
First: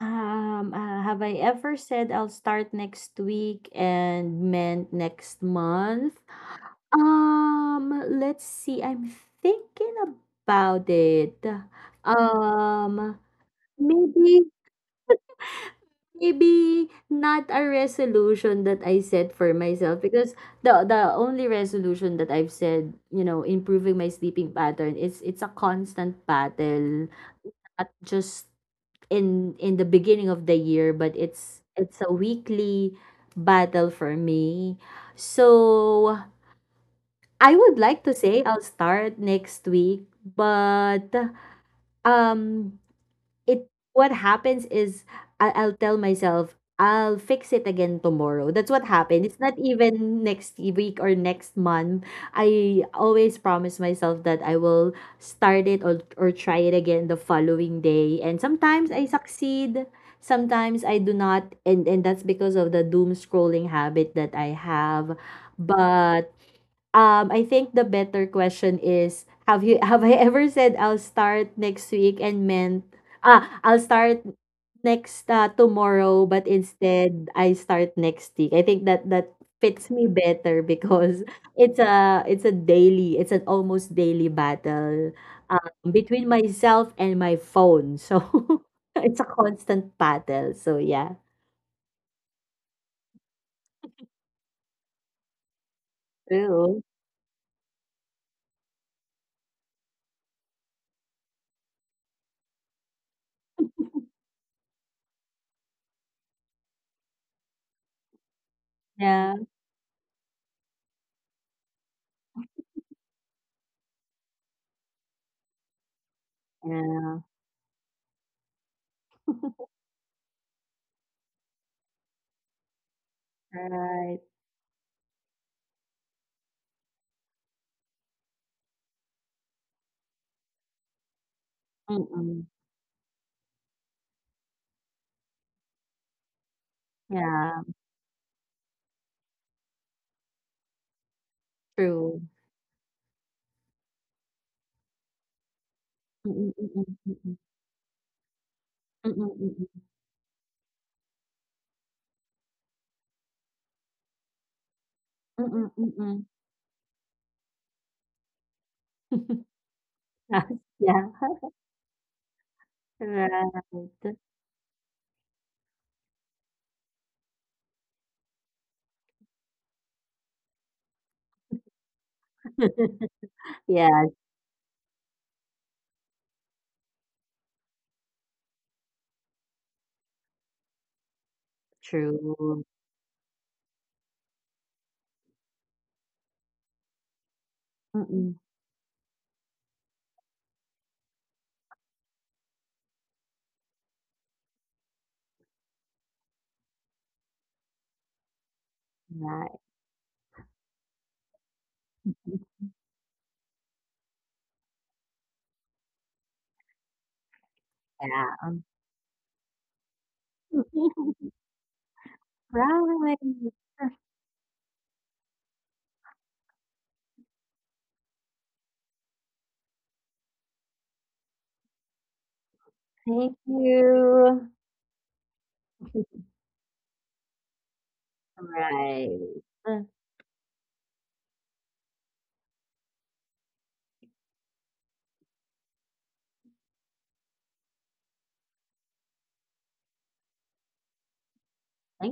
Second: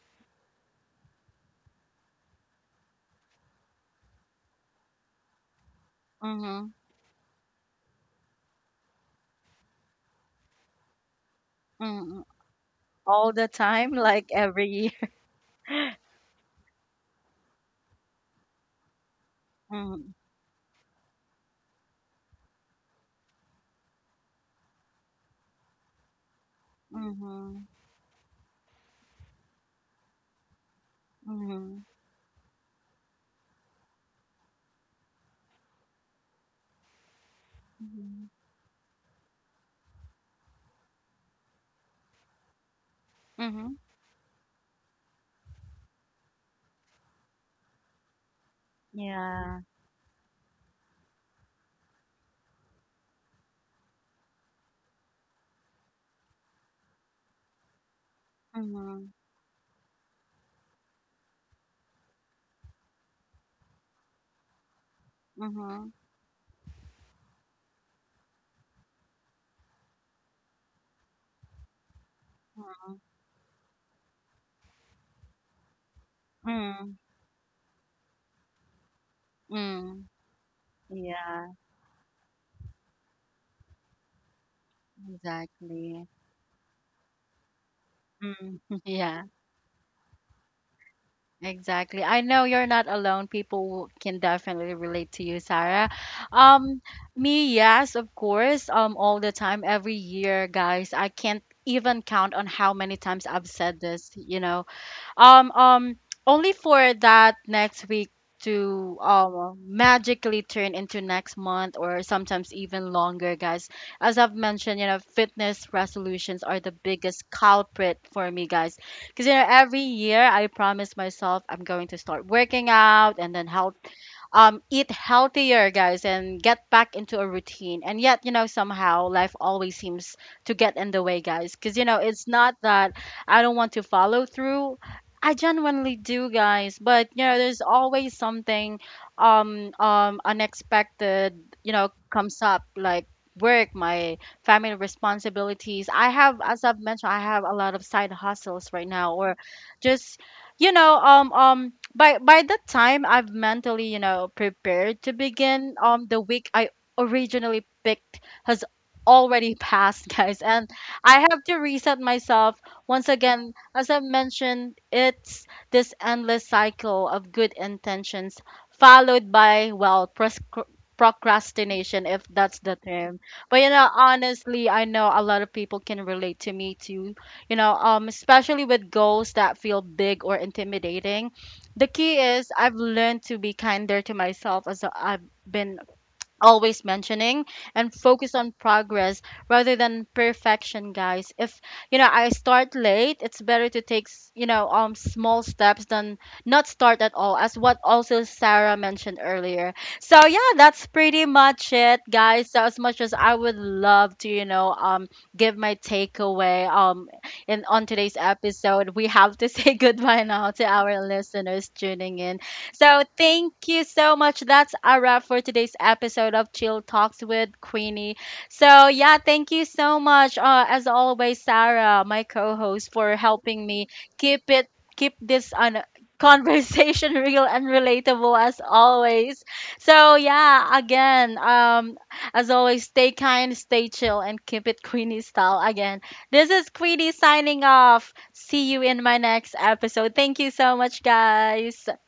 Um, uh, have I ever said I'll start next week and meant next month?
Mhm.
Um, let's see. I'm thinking about it.
Mm,
Um,
all the time, like
Maybe
every year.
maybe not a resolution that I set for myself
Mm-hmm.
because the the only resolution that I've said, you know, improving my sleeping pattern, it's it's a constant battle
Mm-hmm.
at just in in the beginning of the year, but it's
Mm-hmm.
it's a weekly battle for me. So I would like to
Mm-hmm.
say I'll start next week, but um it
Mm-hmm.
what happens is I, I'll tell myself I'll fix it again tomorrow. That's what happened. It's not
Yeah.
even next week or next month. I always promise myself that I will start it or, or try it again the following day. And sometimes I
Mm-hmm.
succeed, sometimes I do not. And, and that's because of the doom scrolling habit that I have.
Mm-hmm.
But um, I think the better question is have you have I ever said I'll start next week and meant ah I'll start next uh, tomorrow but
Mm-hmm.
instead I start next week. I think that that fits
Mm-hmm.
me better because
Yeah,
it's a it's a daily it's an almost daily battle um,
exactly.
between myself and my phone. So
Mm.
it's a
Yeah,
constant battle. So yeah.
exactly. I know you're not alone. People can definitely relate to you, Sarah.
True.
Um, me, yes, of course. Um, all the time, every year, guys. I can't even count on how many times I've said this, you know. Um, um, only for that next week to
Yeah.
um magically turn into next month, or sometimes even longer, guys. As I've mentioned, you know, fitness resolutions are the
Yeah.
biggest culprit for me, guys. Because you know, every year I promise myself I'm going to start working out and then help
Right.
um, eat healthier, guys, and get back into a routine. And yet, you know, somehow life always seems to get in the way, guys. Because, you know, it's
Mm-mm.
not that I don't want to follow through. I genuinely do, guys. But you know,
Yeah.
there's always something um um unexpected, you know,
True.
comes up, like work, my family responsibilities. I have,
Mm,
as I've
mm,
mentioned, I
mm,
have a lot of side hustles right
mm,
now, or
mm.
just, you know, um um by by the time I've mentally, you know, prepared to
Mm, mm,
begin
mm,
um the
mm.
week I originally picked has already passed, guys, and
Yes,
I have
yeah.
to reset myself once again. As I've
Right.
mentioned, it's this endless cycle of good intentions followed by, well, pros- procrastination, if that's the term. But, you know,
Yeah,
honestly, I know a lot of people can relate to me too, you know, um, especially with goals that feel big or intimidating. The key is,
true.
I've learned to be kinder to myself, as I've been always mentioning, and focus
Mm,
on progress rather than perfection, guys. If you know I start late, it's better to take s- you know um small steps than not start at all, as what also Sarah mentioned
right.
earlier. So yeah, that's pretty much it, guys. So as much as I would love to, you know um give my takeaway um in on today's
Yeah. um,
episode, we have to say goodbye now to our listeners tuning in. So
Right.
thank you so much. That's a wrap for today's episode of Chill Talks with Queenie. So yeah, thank you so much. Uh, as always, Sarah, my co-host, for
Thank
helping me keep
you.
it keep this on conversation real and relatable as
Right.
always. So yeah, again, um, as always, stay kind, stay chill, and keep it Queenie style. Again, this is Queenie signing off. See you in my next episode. Thank you so much, guys.